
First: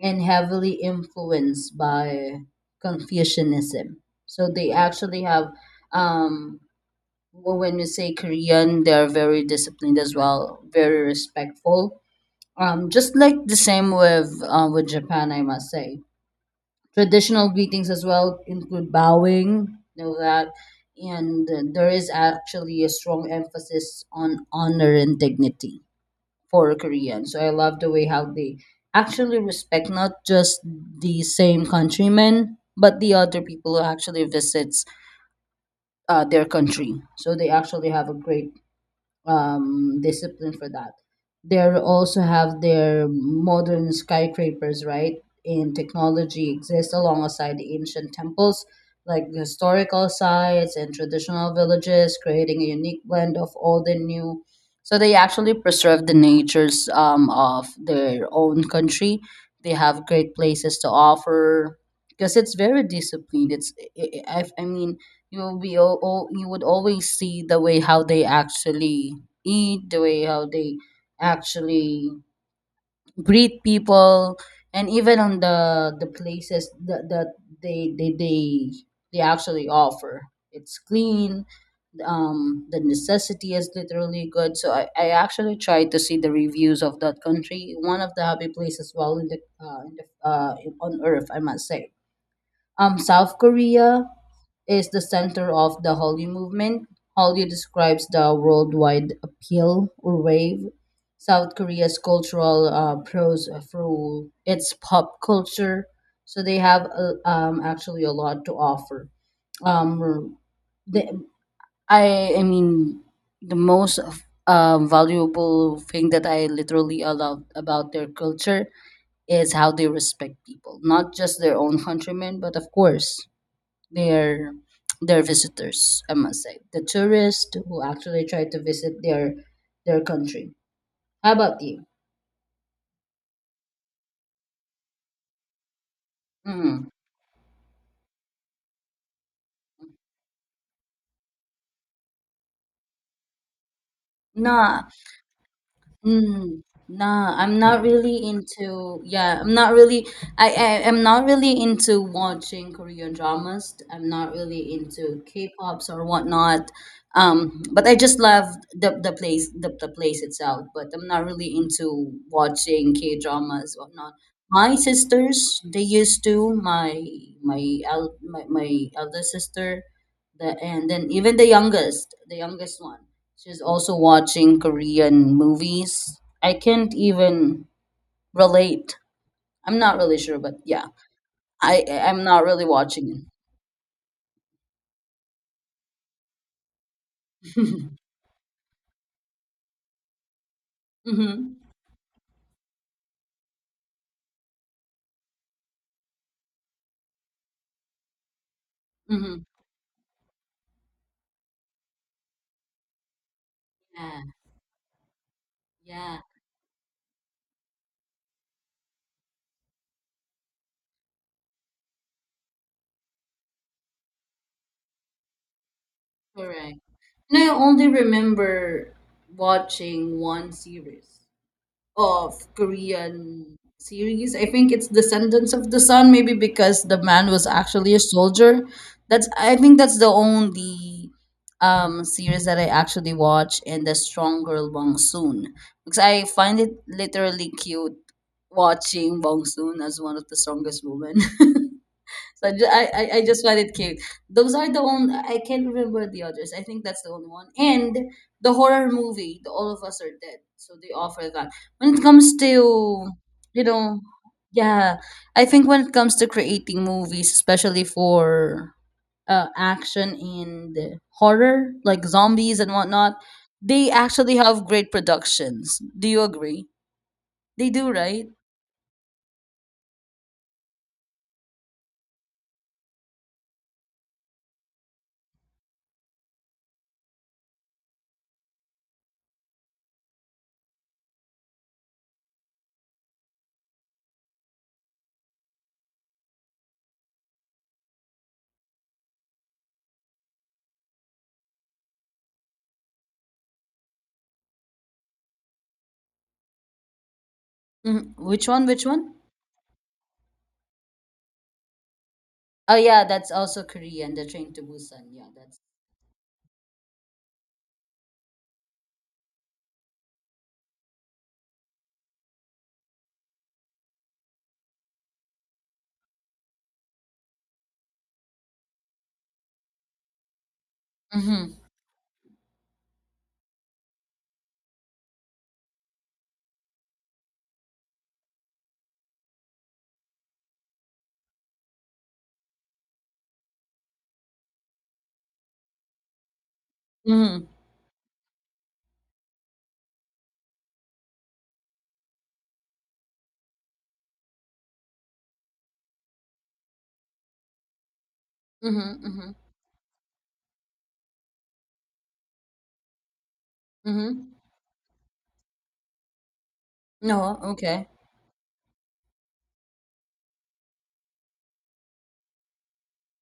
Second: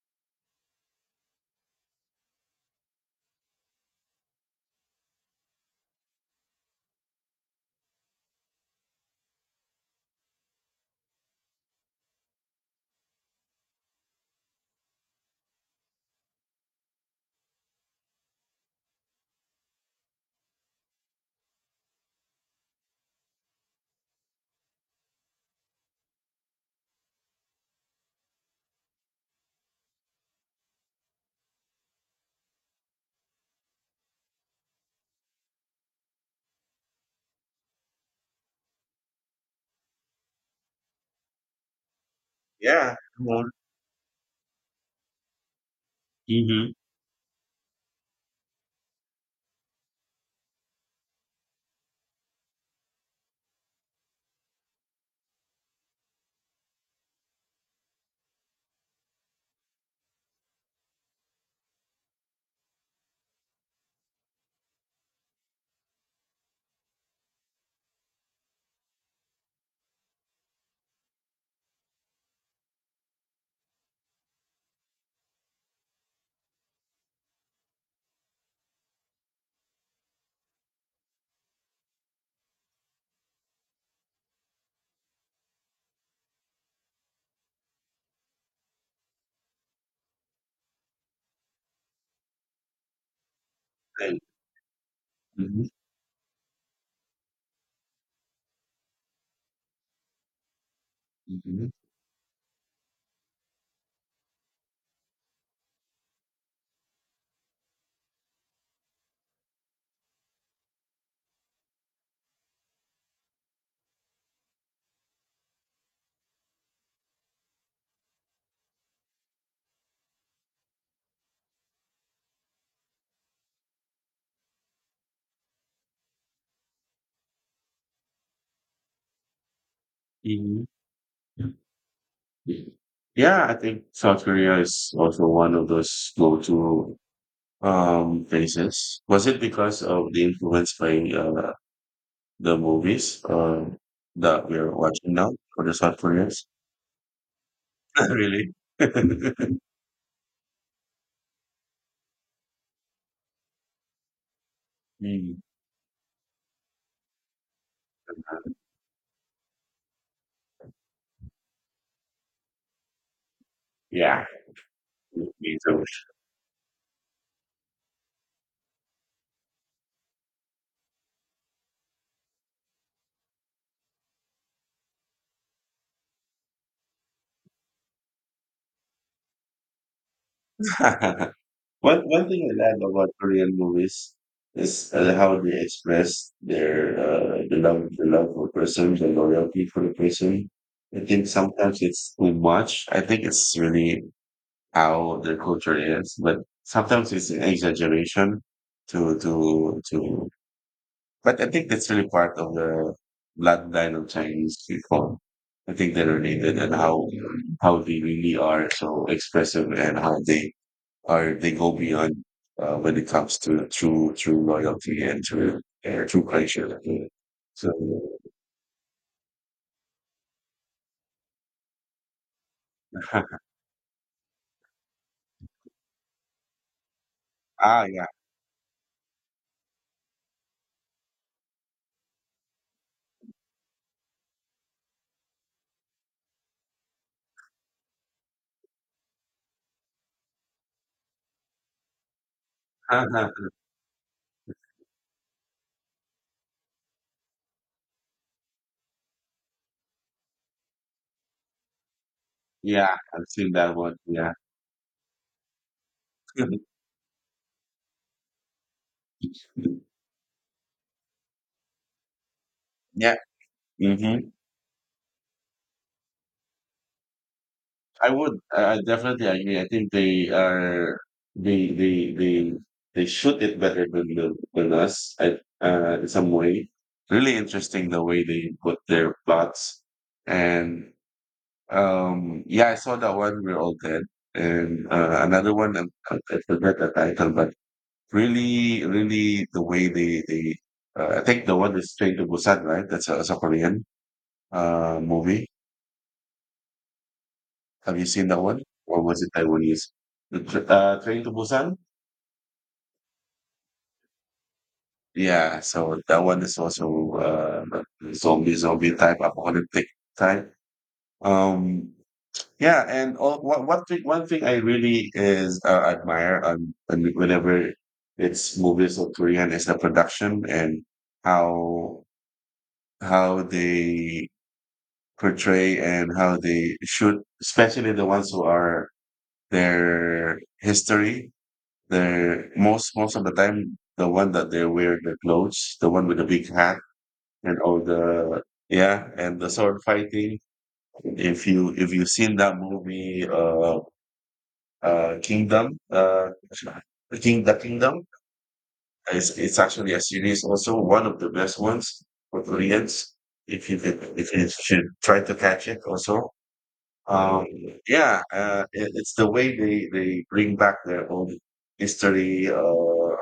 S2: and heavily influenced by Confucianism. So they actually have, um, well, when you say Korean, they are very disciplined as well, very respectful. Um, just like the same with uh, with Japan, I must say. Traditional greetings as well include bowing, know that, and uh, there is actually a strong emphasis on honor and dignity for Korean. So I love the way how they actually respect not just the same countrymen, but the other people who actually visits uh, their country. So they actually have a great um, discipline for that. They also have
S1: yeah.
S2: their
S1: Come on.
S2: modern skyscrapers, right? And technology
S1: Mm-hmm.
S2: exists alongside the ancient temples, like historical sites and traditional villages, creating a unique blend of old and new. So they actually preserve the natures um, of their own country. They have great places to offer because it's very disciplined. It's I, I I mean, you will be all, you would always see the way how they actually eat, the way how they actually greet people, and even on the the places that, that they they they they actually offer. It's clean. Um, the necessity is literally good. So I, I actually tried to see the reviews of that country. One of the happy places, well, in the uh, in the, uh, on Earth, I must say. Um, South Korea is the center
S1: hmm
S2: of the Hallyu movement. Hallyu describes the worldwide appeal or wave South Korea's cultural uh, prose through its pop culture. So they have uh, um, actually a lot to offer. Um, the, I I mean, the most um, valuable thing that I literally love about their culture is how they respect people, not just their own countrymen, but of course their their visitors, I must say, the tourists who actually try to visit their their country.
S1: hmm
S2: How
S1: hmm
S2: about you?
S1: Yeah, I think South Korea is also one of those
S2: Mm.
S1: go-to um places. Was it because of the influence by, uh, the movies, uh, that we're
S2: No,
S1: watching now for the South Koreans?
S2: Mm, nah, I'm not really
S1: Really?
S2: into, yeah, I'm not really, I, I am not really into watching Korean dramas. I'm not really into
S1: Mm.
S2: K-pops or whatnot. Um, but I just love the the place, the, the place itself. But I'm not really into watching K-dramas or whatnot.
S1: Yeah,
S2: My
S1: me
S2: sisters, they
S1: too.
S2: used to, my my el my, my elder sister, the and then even the youngest, the youngest one. She's also watching Korean movies. I can't even relate. I'm not really sure, but yeah, I
S1: One
S2: I'm
S1: one thing
S2: not
S1: I
S2: really
S1: love about
S2: watching
S1: Korean movies is, uh, how they express their, uh, the love
S2: it.
S1: the love for person, the loyalty for the person. I think
S2: Mm-hmm.
S1: sometimes it's too much. I think it's really how the culture is, but sometimes it's an exaggeration to
S2: Mm-hmm.
S1: to to but I think that's really part of the bloodline of
S2: Yeah,
S1: Chinese people. I think they're
S2: yeah,
S1: related, and how how they really are so expressive and how they are, they go beyond, uh, when it comes to true true loyalty and true, uh, true
S2: correct.
S1: culture.
S2: And I
S1: So
S2: only remember watching one series. Of Korean series. I think it's Descendants of the Sun, maybe because the man was
S1: ah
S2: actually a
S1: yeah
S2: soldier. That's, I think that's the only um series that I actually watch, and the strong girl Wong Soon. Because I find it literally cute watching Wong Soon as one of the strongest women. So I, ju- I, I, I just find it cute. Those are the only, I can't remember the others. I think that's the only one. And the horror movie, the All of Us Are Dead. So they offer that. When it comes
S1: yeah
S2: to,
S1: I've seen
S2: you
S1: that one
S2: know,
S1: yeah
S2: yeah, I think when it comes to creating movies, especially for uh, action and horror, like zombies and whatnot,
S1: yeah.
S2: they
S1: hmm
S2: actually have great productions. Do you agree? They do,
S1: I
S2: right?
S1: would. I I definitely agree. I think they are, they they they they shoot it better than the, than us. I, uh, in some way, really interesting the way they put their plots. And um, yeah, I saw that one, We're All Dead, and uh, another one. um, I, I forgot the title, but really, really the way they they. Uh, I think the one is Train to Busan, right? That's a, that's a Korean, uh, movie. Have you
S2: Mhm.
S1: seen that
S2: Which
S1: one?
S2: one? Which
S1: Or
S2: one?
S1: was it Taiwanese? The tr- uh, Train to Busan?
S2: Oh yeah, that's also Korean. The Train to Busan. Yeah, that's
S1: Yeah, so that one is also, uh, zombie zombie type apocalyptic type. Um, yeah, and all, what, one thing one thing I really is, uh, admire on, on whenever it's movies of Korean is the production, and
S2: Mhm.
S1: how how they portray and how they shoot, especially the ones who are their history. They most most of the time, the one that they wear the clothes, the one with the big hat
S2: Mhm.
S1: and all the, yeah, and the sword fighting. If you if you've seen that movie, uh, uh, Kingdom, uh, King the Kingdom,
S2: Mhm. Mhm.
S1: it's it's actually a series also, one of the best ones for Koreans. If you could, if
S2: Mhm.
S1: you should try to catch it also.
S2: No,
S1: Um,
S2: okay.
S1: yeah, uh, it, it's the way they they bring back their own history. Uh,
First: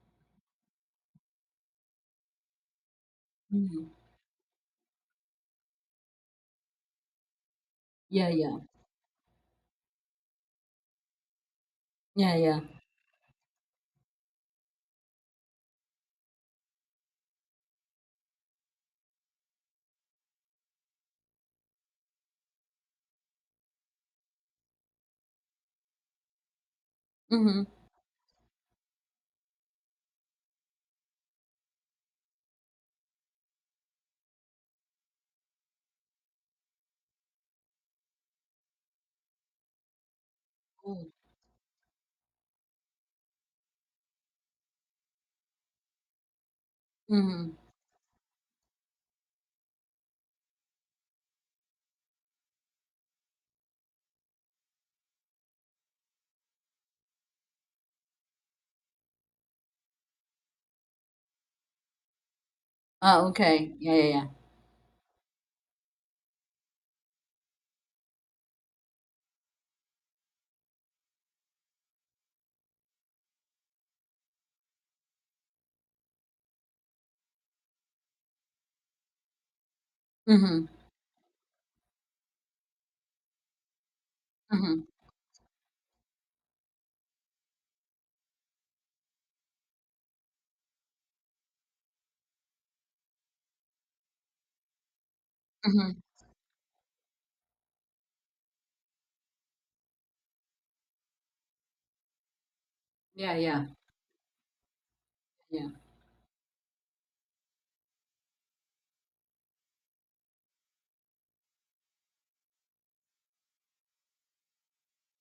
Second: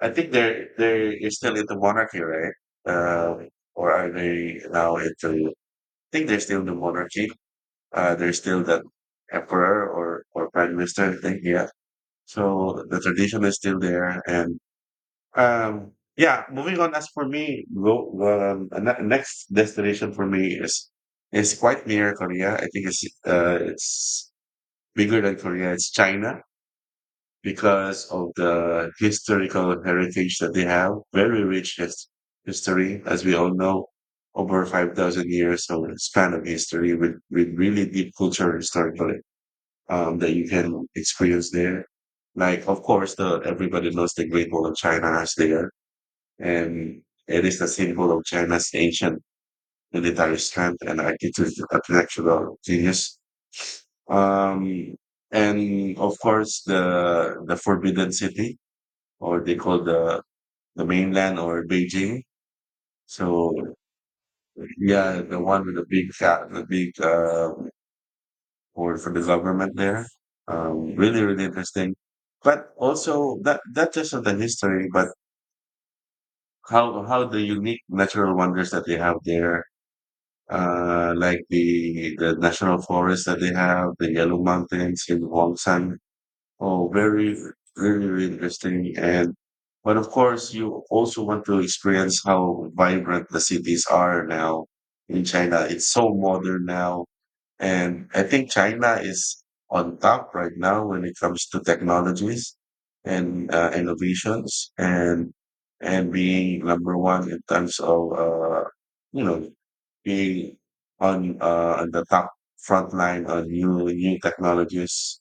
S1: I think they're, they are still in the monarchy, right? Uh,
S2: Mhm.
S1: or are they now into? I think they're still in the monarchy. Uh,
S2: Yeah,
S1: they're
S2: yeah.
S1: still the emperor or or prime minister. I think yeah.
S2: Yeah, yeah.
S1: So the tradition is still there, and um, yeah. Moving on, as for me, go um, ano- next destination for me is is quite near Korea. I think it's uh it's bigger than Korea. It's China,
S2: Mhm.
S1: because of the historical heritage that they have. Very rich his- history, as we all know, over five thousand years of span of history, with, with really deep culture historically, um, that you can
S2: Mm.
S1: experience there. Like, of course, the, everybody knows the Great Wall of China is there, and it
S2: Mhm.
S1: is the symbol of China's ancient military strength and architectural architectural genius. Um, and of course, the the Forbidden City, or they call the the mainland or Beijing.
S2: Ah, okay.
S1: So
S2: Yeah, yeah, yeah.
S1: yeah, the one with the big cat, the big, uh, board for the government there. Um, really, really interesting. But also that that, just not the history, but how how the unique natural wonders that they have there.
S2: Mhm.
S1: Uh, like the the national forest that they have, the Yellow
S2: Mhm.
S1: Mountains in Huangshan. Oh, very, very, very interesting. And but of course, you also want to experience how vibrant the cities are now in China. It's
S2: Mhm.
S1: so modern now, and I think China is on top right now when it comes to technologies
S2: Yeah,
S1: and,
S2: yeah.
S1: uh, innovations, and
S2: Yeah.
S1: and being number one in terms of, uh, you know, being on, uh, on the top front line on new new technologies,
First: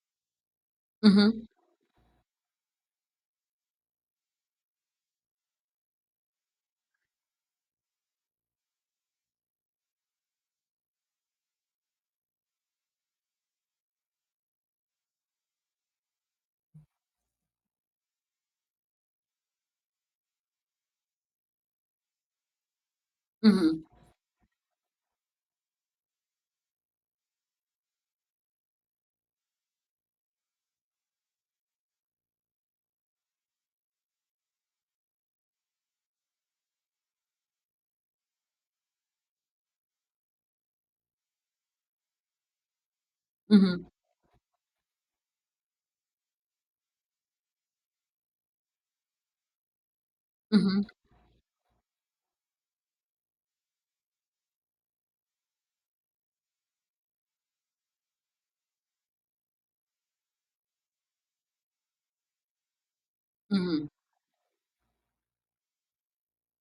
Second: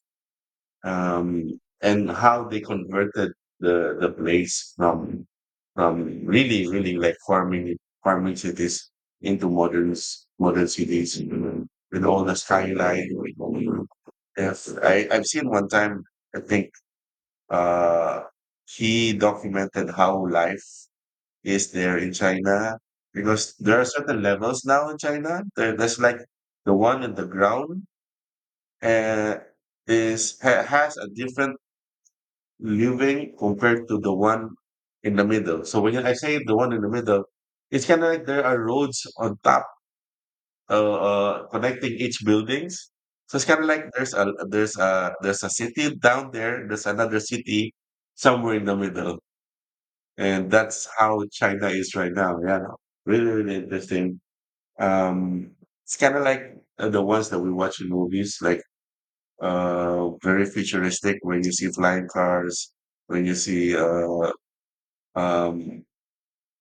S2: Mhm.
S1: um, and how they converted the the place from from really really like farming farming cities into modern s- modern cities, mm, with all the skyline, with all- the- Yes, I I've seen one time. I think, uh, he documented how life is there in China, because there
S2: Mhm.
S1: are certain levels now in China. There, there's like the one in the ground, uh, is ha, has a different living compared to the one in the middle. So when I say the one in the middle, it's kind of like there are roads on top, uh, uh, connecting each buildings. So it's kind of
S2: Mhm.
S1: like there's a there's a there's a city down there. There's another city somewhere in the middle, and
S2: Mhm.
S1: that's how China is right now. Yeah, no, really, really interesting. Um, it's kind of like, uh, the ones that we watch in movies, like, uh, very futuristic, when you see flying cars, when you see,
S2: Mhm.
S1: uh, um,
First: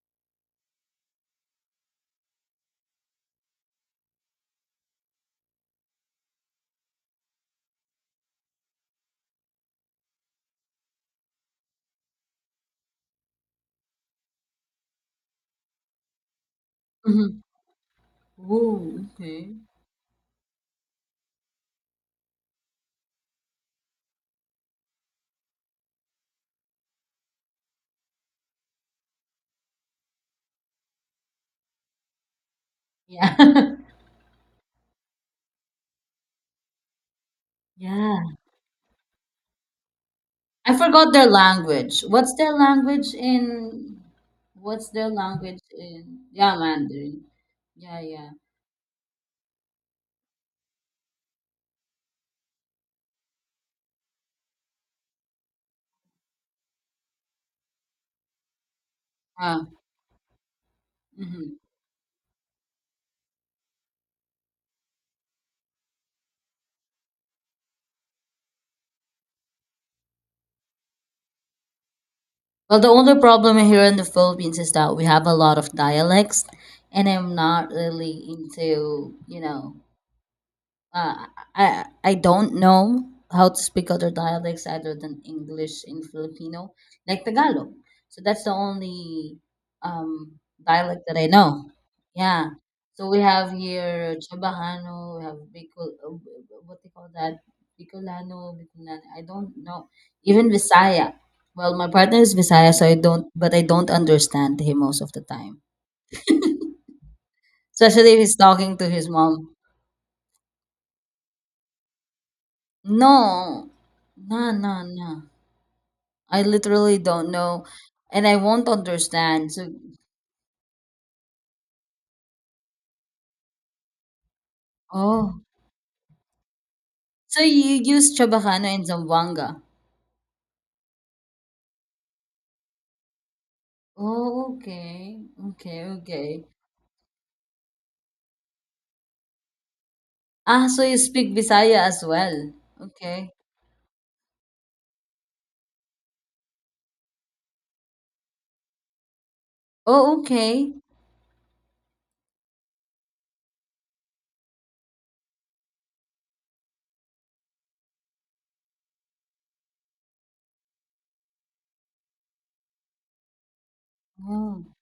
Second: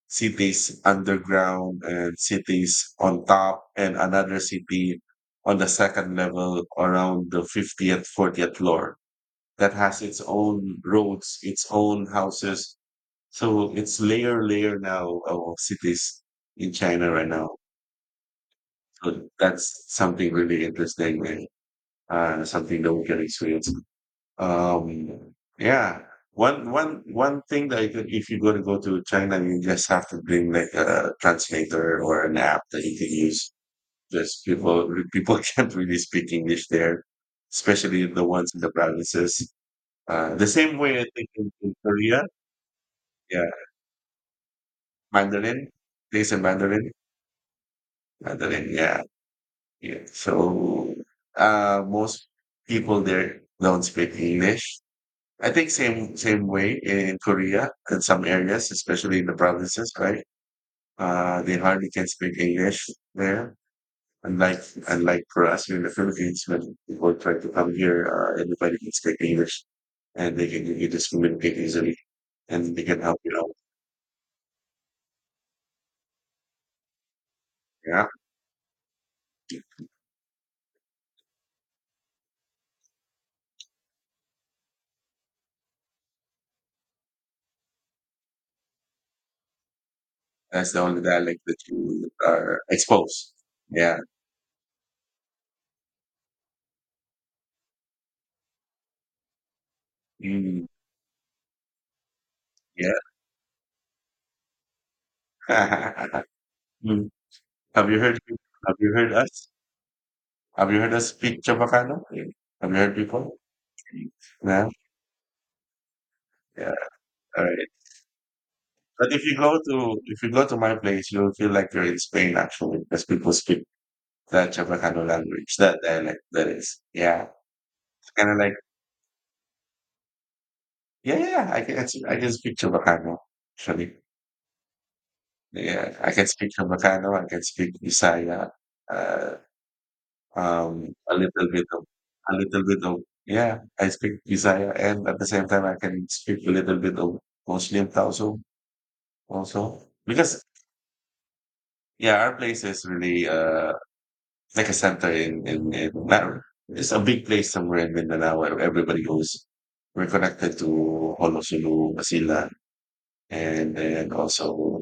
S1: cities underground, and cities on top, and another city on the second level around the fiftieth, fortieth floor that has its own roads, its own houses. So it's layer, layer now of cities in China right
S2: Mhm.
S1: now.
S2: Whoa,
S1: So
S2: okay.
S1: that's something really interesting, and, uh, something that we can experience. Um, yeah. One one one thing that you could, if you're going to go to China, you just have to bring like a translator or an app that you can use.
S2: Yeah.
S1: Just people people can't really speak English there, especially
S2: Yeah.
S1: the ones in the provinces. Uh, the
S2: I
S1: same way I
S2: forgot their
S1: think in, in
S2: language.
S1: Korea,
S2: What's their language
S1: yeah,
S2: in what's their language
S1: Mandarin.
S2: in,
S1: They say
S2: yeah,
S1: Mandarin,
S2: Mandarin. Yeah, yeah.
S1: Mandarin, yeah, yeah. So, uh, most people there don't speak English. I think same same way in Korea in some areas, especially in the
S2: Ah.
S1: provinces, right? Uh, they
S2: Mhm.
S1: hardly can speak English there. Unlike unlike for us here in the Philippines, when people try to come here, uh, everybody can speak English, and they can, you just communicate easily and
S2: Well,
S1: they
S2: the
S1: can help
S2: only
S1: you out.
S2: problem here in the Philippines is that we have a lot of dialects, and I'm not
S1: Yeah,
S2: really into, you know, uh, I I don't know how to speak other dialects other than English in Filipino, like Tagalog. So that's the only um,
S1: that's the only
S2: dialect that I
S1: dialect that
S2: know.
S1: you
S2: Yeah.
S1: are
S2: So we
S1: exposed.
S2: have
S1: Yeah,
S2: here Chabahano, we have Bicol, uh, what they call that? Bicolano, Bicolano. I don't know. Even
S1: mm,
S2: Visaya. Well, my partner is Visaya, so I don't, but I don't understand him most of the time.
S1: yeah. Mm. Have you
S2: Especially
S1: heard?
S2: if he's talking
S1: Have
S2: to
S1: you
S2: his
S1: heard us?
S2: mom.
S1: Have you heard us speak Chabacano? Have you heard people?
S2: No, no,
S1: Yeah.
S2: no, no. I
S1: Yeah,
S2: literally don't
S1: all
S2: know,
S1: right.
S2: and I won't
S1: But if you
S2: understand.
S1: go
S2: So,
S1: to if you go to my place, you'll feel like you're in Spain actually, because people speak that Chabacano
S2: oh,
S1: language, that dialect that is. Yeah,
S2: so you
S1: it's
S2: use
S1: kind of like
S2: Chabacano and Zamboanga?
S1: yeah, yeah. I can I can speak Chabacano actually.
S2: Oh, okay, okay,
S1: Yeah, I can
S2: okay.
S1: speak Chabacano. I can speak Bisaya. Uh,
S2: Ah,
S1: um,
S2: so you
S1: a
S2: speak
S1: little bit
S2: Bisaya
S1: of
S2: as
S1: a
S2: well?
S1: little bit of
S2: Okay.
S1: yeah. I speak Bisaya, and at the same time, I can speak a little bit of Muslim Tausug also,
S2: Oh,
S1: because
S2: okay.
S1: yeah, our place is really uh like a center in in, in Manila, it's a big place somewhere in Mindanao where everybody goes. We're connected to Honolulu, Basila, and then
S2: Oh,
S1: also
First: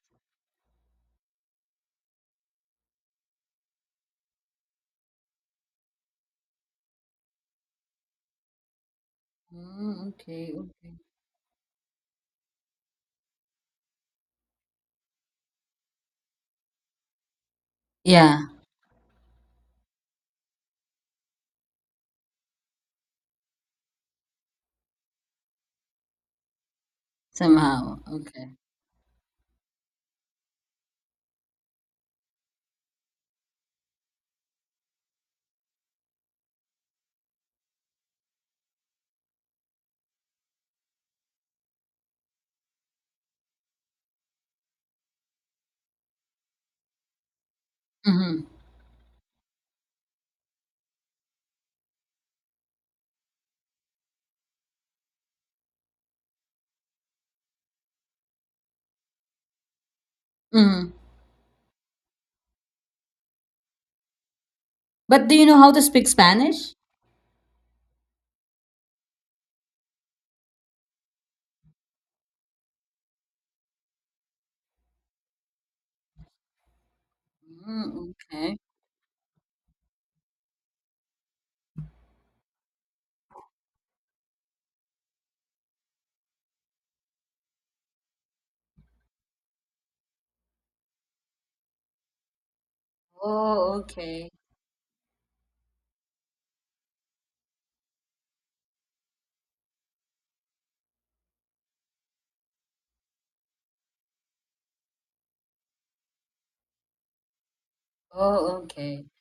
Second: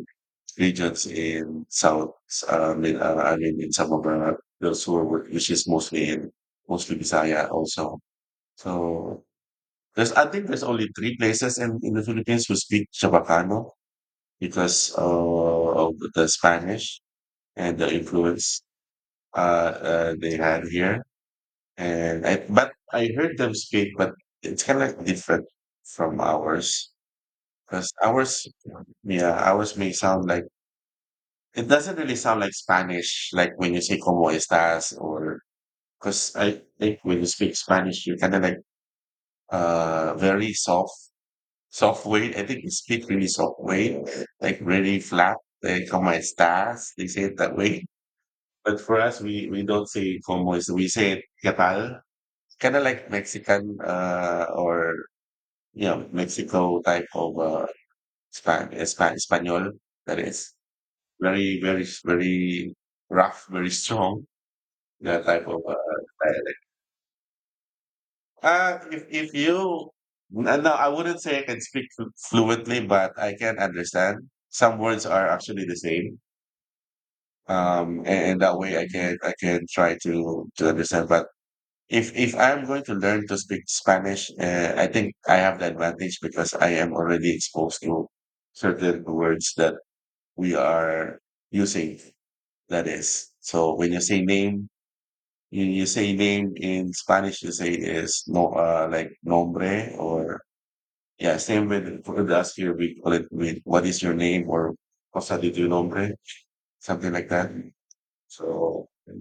S1: regions in South. Uh, Min- uh, I mean, in some of uh, those who are work, which is mostly in mostly Bisaya also. So
S2: mm,
S1: there's, I
S2: okay,
S1: think there's only
S2: okay.
S1: three places in, in the Philippines who speak Chabacano because uh, of the Spanish and the
S2: Yeah,
S1: influence uh, uh, they had here. And I, but I heard them speak, but it's kind of different from ours. Because
S2: somehow.
S1: ours,
S2: Okay.
S1: yeah, ours may sound like, it doesn't really sound like Spanish, like when you say "cómo estás." Or because I think when you speak Spanish, you kind of like uh very soft, soft way. I think you speak really soft way, like really flat, like "cómo estás." They say it that way,
S2: Mm-hmm.
S1: but for us, we we don't say "cómo is," we say "qué tal." Kind of like Mexican uh, or yeah, with Mexico type of uh, Span Span Espanol that is
S2: Mm-hmm.
S1: very very very rough, very strong. That
S2: But do you
S1: type
S2: know
S1: of
S2: how
S1: uh,
S2: to speak
S1: dialect.
S2: Spanish?
S1: Uh, if if you, no, no, I wouldn't say I can speak flu- fluently, but I can understand. Some words are actually the same.
S2: Mm,
S1: Um, and, and
S2: okay.
S1: that way I can I can try to to understand. But if if I'm going to learn to speak Spanish, uh, I think I have the advantage because I am already exposed to certain words that we are using. That is. So
S2: Oh,
S1: when you say
S2: okay.
S1: name, you, you say name in Spanish, you say is no, uh, like nombre. Or yeah, same with for the us here, we call it with what is your name, or cosa de tu nombre, something like that.
S2: Oh,
S1: So
S2: okay.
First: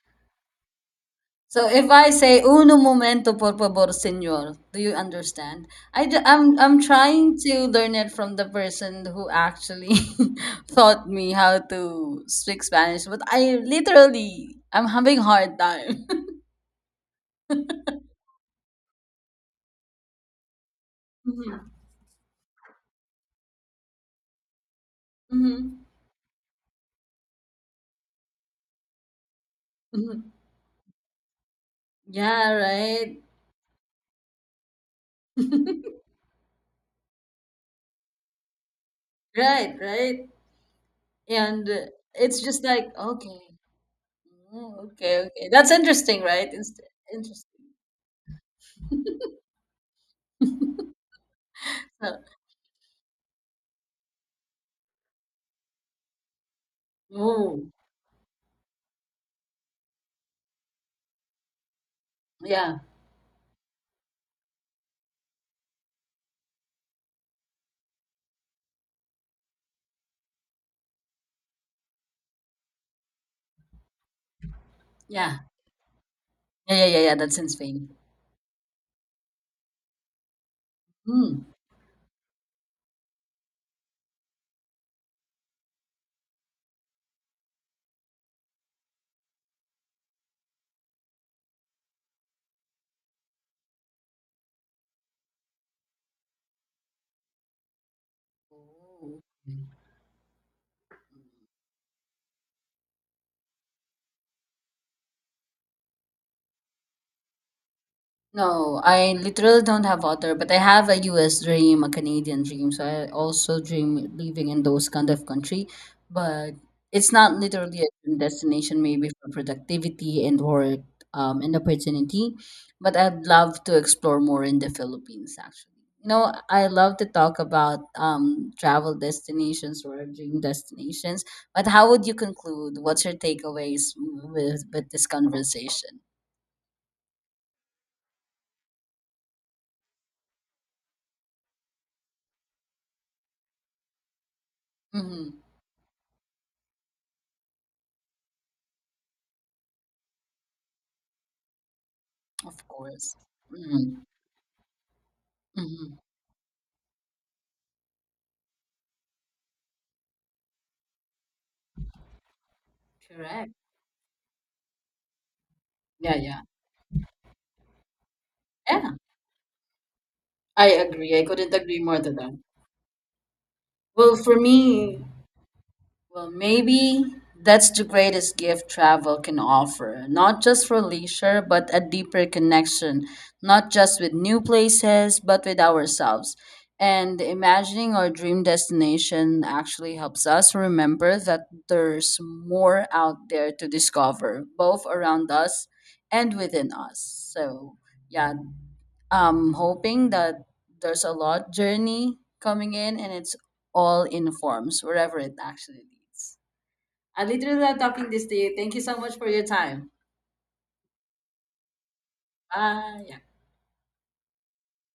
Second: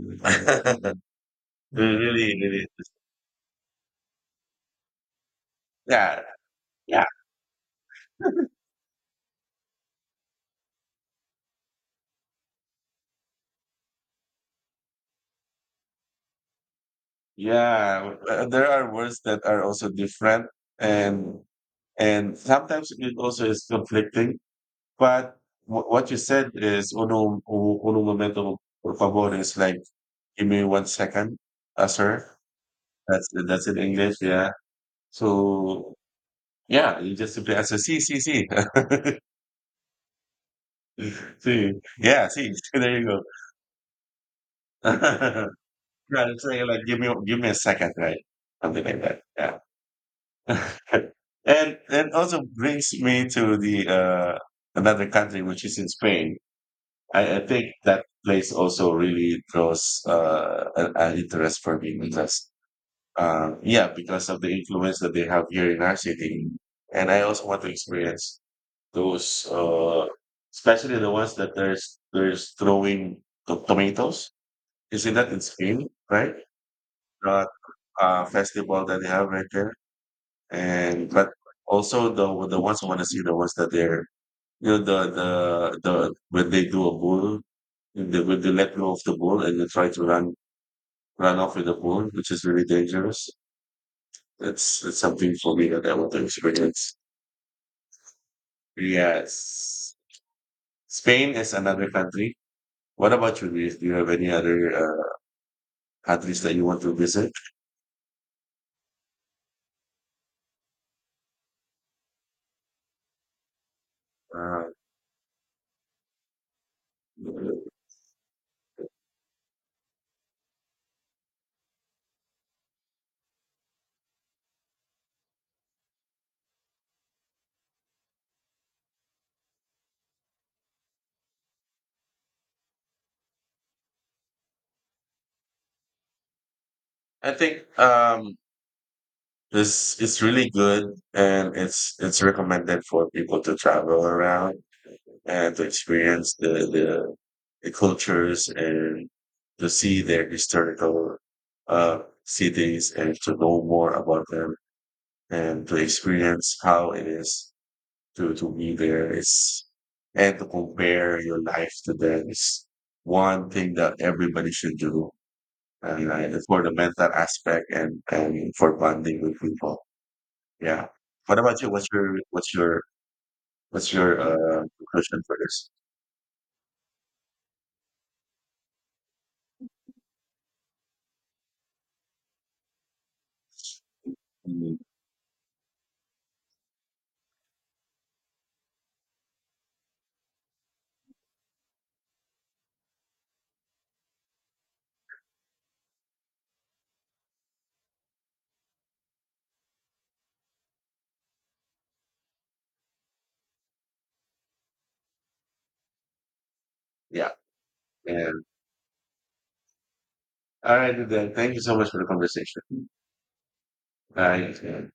S2: So if I
S1: really,
S2: say
S1: really,
S2: uno momento por favor, señor, do you understand? I
S1: yeah,
S2: ju- I'm I'm
S1: yeah,
S2: trying to learn it from the person who actually taught me how to speak Spanish, but I literally I'm having hard time.
S1: yeah. Uh, There are words that are also different, and
S2: Mhm,
S1: and sometimes it also is conflicting. But wh-
S2: mhm,
S1: what you said is un, un, un momento, por favor, is like,
S2: mhm.
S1: give me one second, uh, sir.
S2: Yeah, right.
S1: That's that's in English, yeah. So yeah, you just simply answer see, see, see.
S2: Right, right. And
S1: See.
S2: uh,
S1: Yeah,
S2: it's
S1: see.
S2: just like,
S1: There you go.
S2: okay, oh, okay, okay. That's interesting,
S1: Right. It's
S2: right?
S1: like,
S2: It's
S1: like give me give me a
S2: interesting.
S1: second, right? Something like that. Yeah. And and
S2: So,
S1: also brings me to the uh another country, which is in Spain. I, I think
S2: oh,
S1: that place also really draws uh, an, an interest for me because,
S2: yeah,
S1: uh, yeah, because of the influence that they have here in our city. And I also want to experience those, uh, especially the ones that there's there's throwing to- tomatoes. Isn't that
S2: yeah,
S1: in Spain, right?
S2: yeah, yeah, yeah, yeah. That's
S1: The
S2: in Spain.
S1: uh, festival that they have right there, and but
S2: Mm.
S1: also the the ones I want to see, the ones that they're, you know, the the the when they do a bull, they when they let go of the bull and they try to run run off with the bull, which is really dangerous. That's that's something for me that I want to experience.
S2: Oh. Okay.
S1: Yes, Spain is another country. What about you? Luis? Do you have any other uh, countries that you want to visit?
S2: No, I literally don't have other, but I have a U S dream, a Canadian dream. So I also dream living in
S1: Uh,
S2: those kind of country, but it's not literally a dream destination, maybe for productivity and work, um, and opportunity. But I'd love to explore more in the Philippines, actually. You know, I love to talk about um travel destinations or dream destinations, but how would you conclude? What's your takeaways with with this conversation?
S1: I think um, this, it's really good and it's it's recommended for people to travel around
S2: Mhm.
S1: and to experience the, the the cultures, and to see their historical uh,
S2: Of
S1: cities, and
S2: course.
S1: to know more
S2: Mhm.
S1: about them, and to
S2: Mhm.
S1: experience how it is to, to be there. It's, and to compare your life to them is one
S2: Correct.
S1: thing that everybody should do. And
S2: Yeah,
S1: uh,
S2: yeah.
S1: for the mental aspect, and, and for
S2: Yeah,
S1: bonding with people.
S2: I
S1: Yeah.
S2: agree. I
S1: What
S2: couldn't
S1: about you?
S2: agree
S1: What's
S2: more to
S1: your,
S2: that.
S1: what's your, what's
S2: Well,
S1: your,
S2: for
S1: uh,
S2: me,
S1: conclusion for this?
S2: well, maybe that's the greatest gift travel can offer, not just for leisure, but a deeper connection, not just with new
S1: Mm.
S2: places, but with ourselves. And imagining our dream destination actually helps us remember that there's more out there to discover, both around us and within us. So, yeah, I'm hoping that there's a lot journey coming in, and it's all in forms, wherever it actually leads. I
S1: Yeah.
S2: literally love talking this to
S1: And
S2: you. Thank you so much for your time.
S1: all right, then. Thank you so much for the conversation.
S2: Bye.
S1: Bye.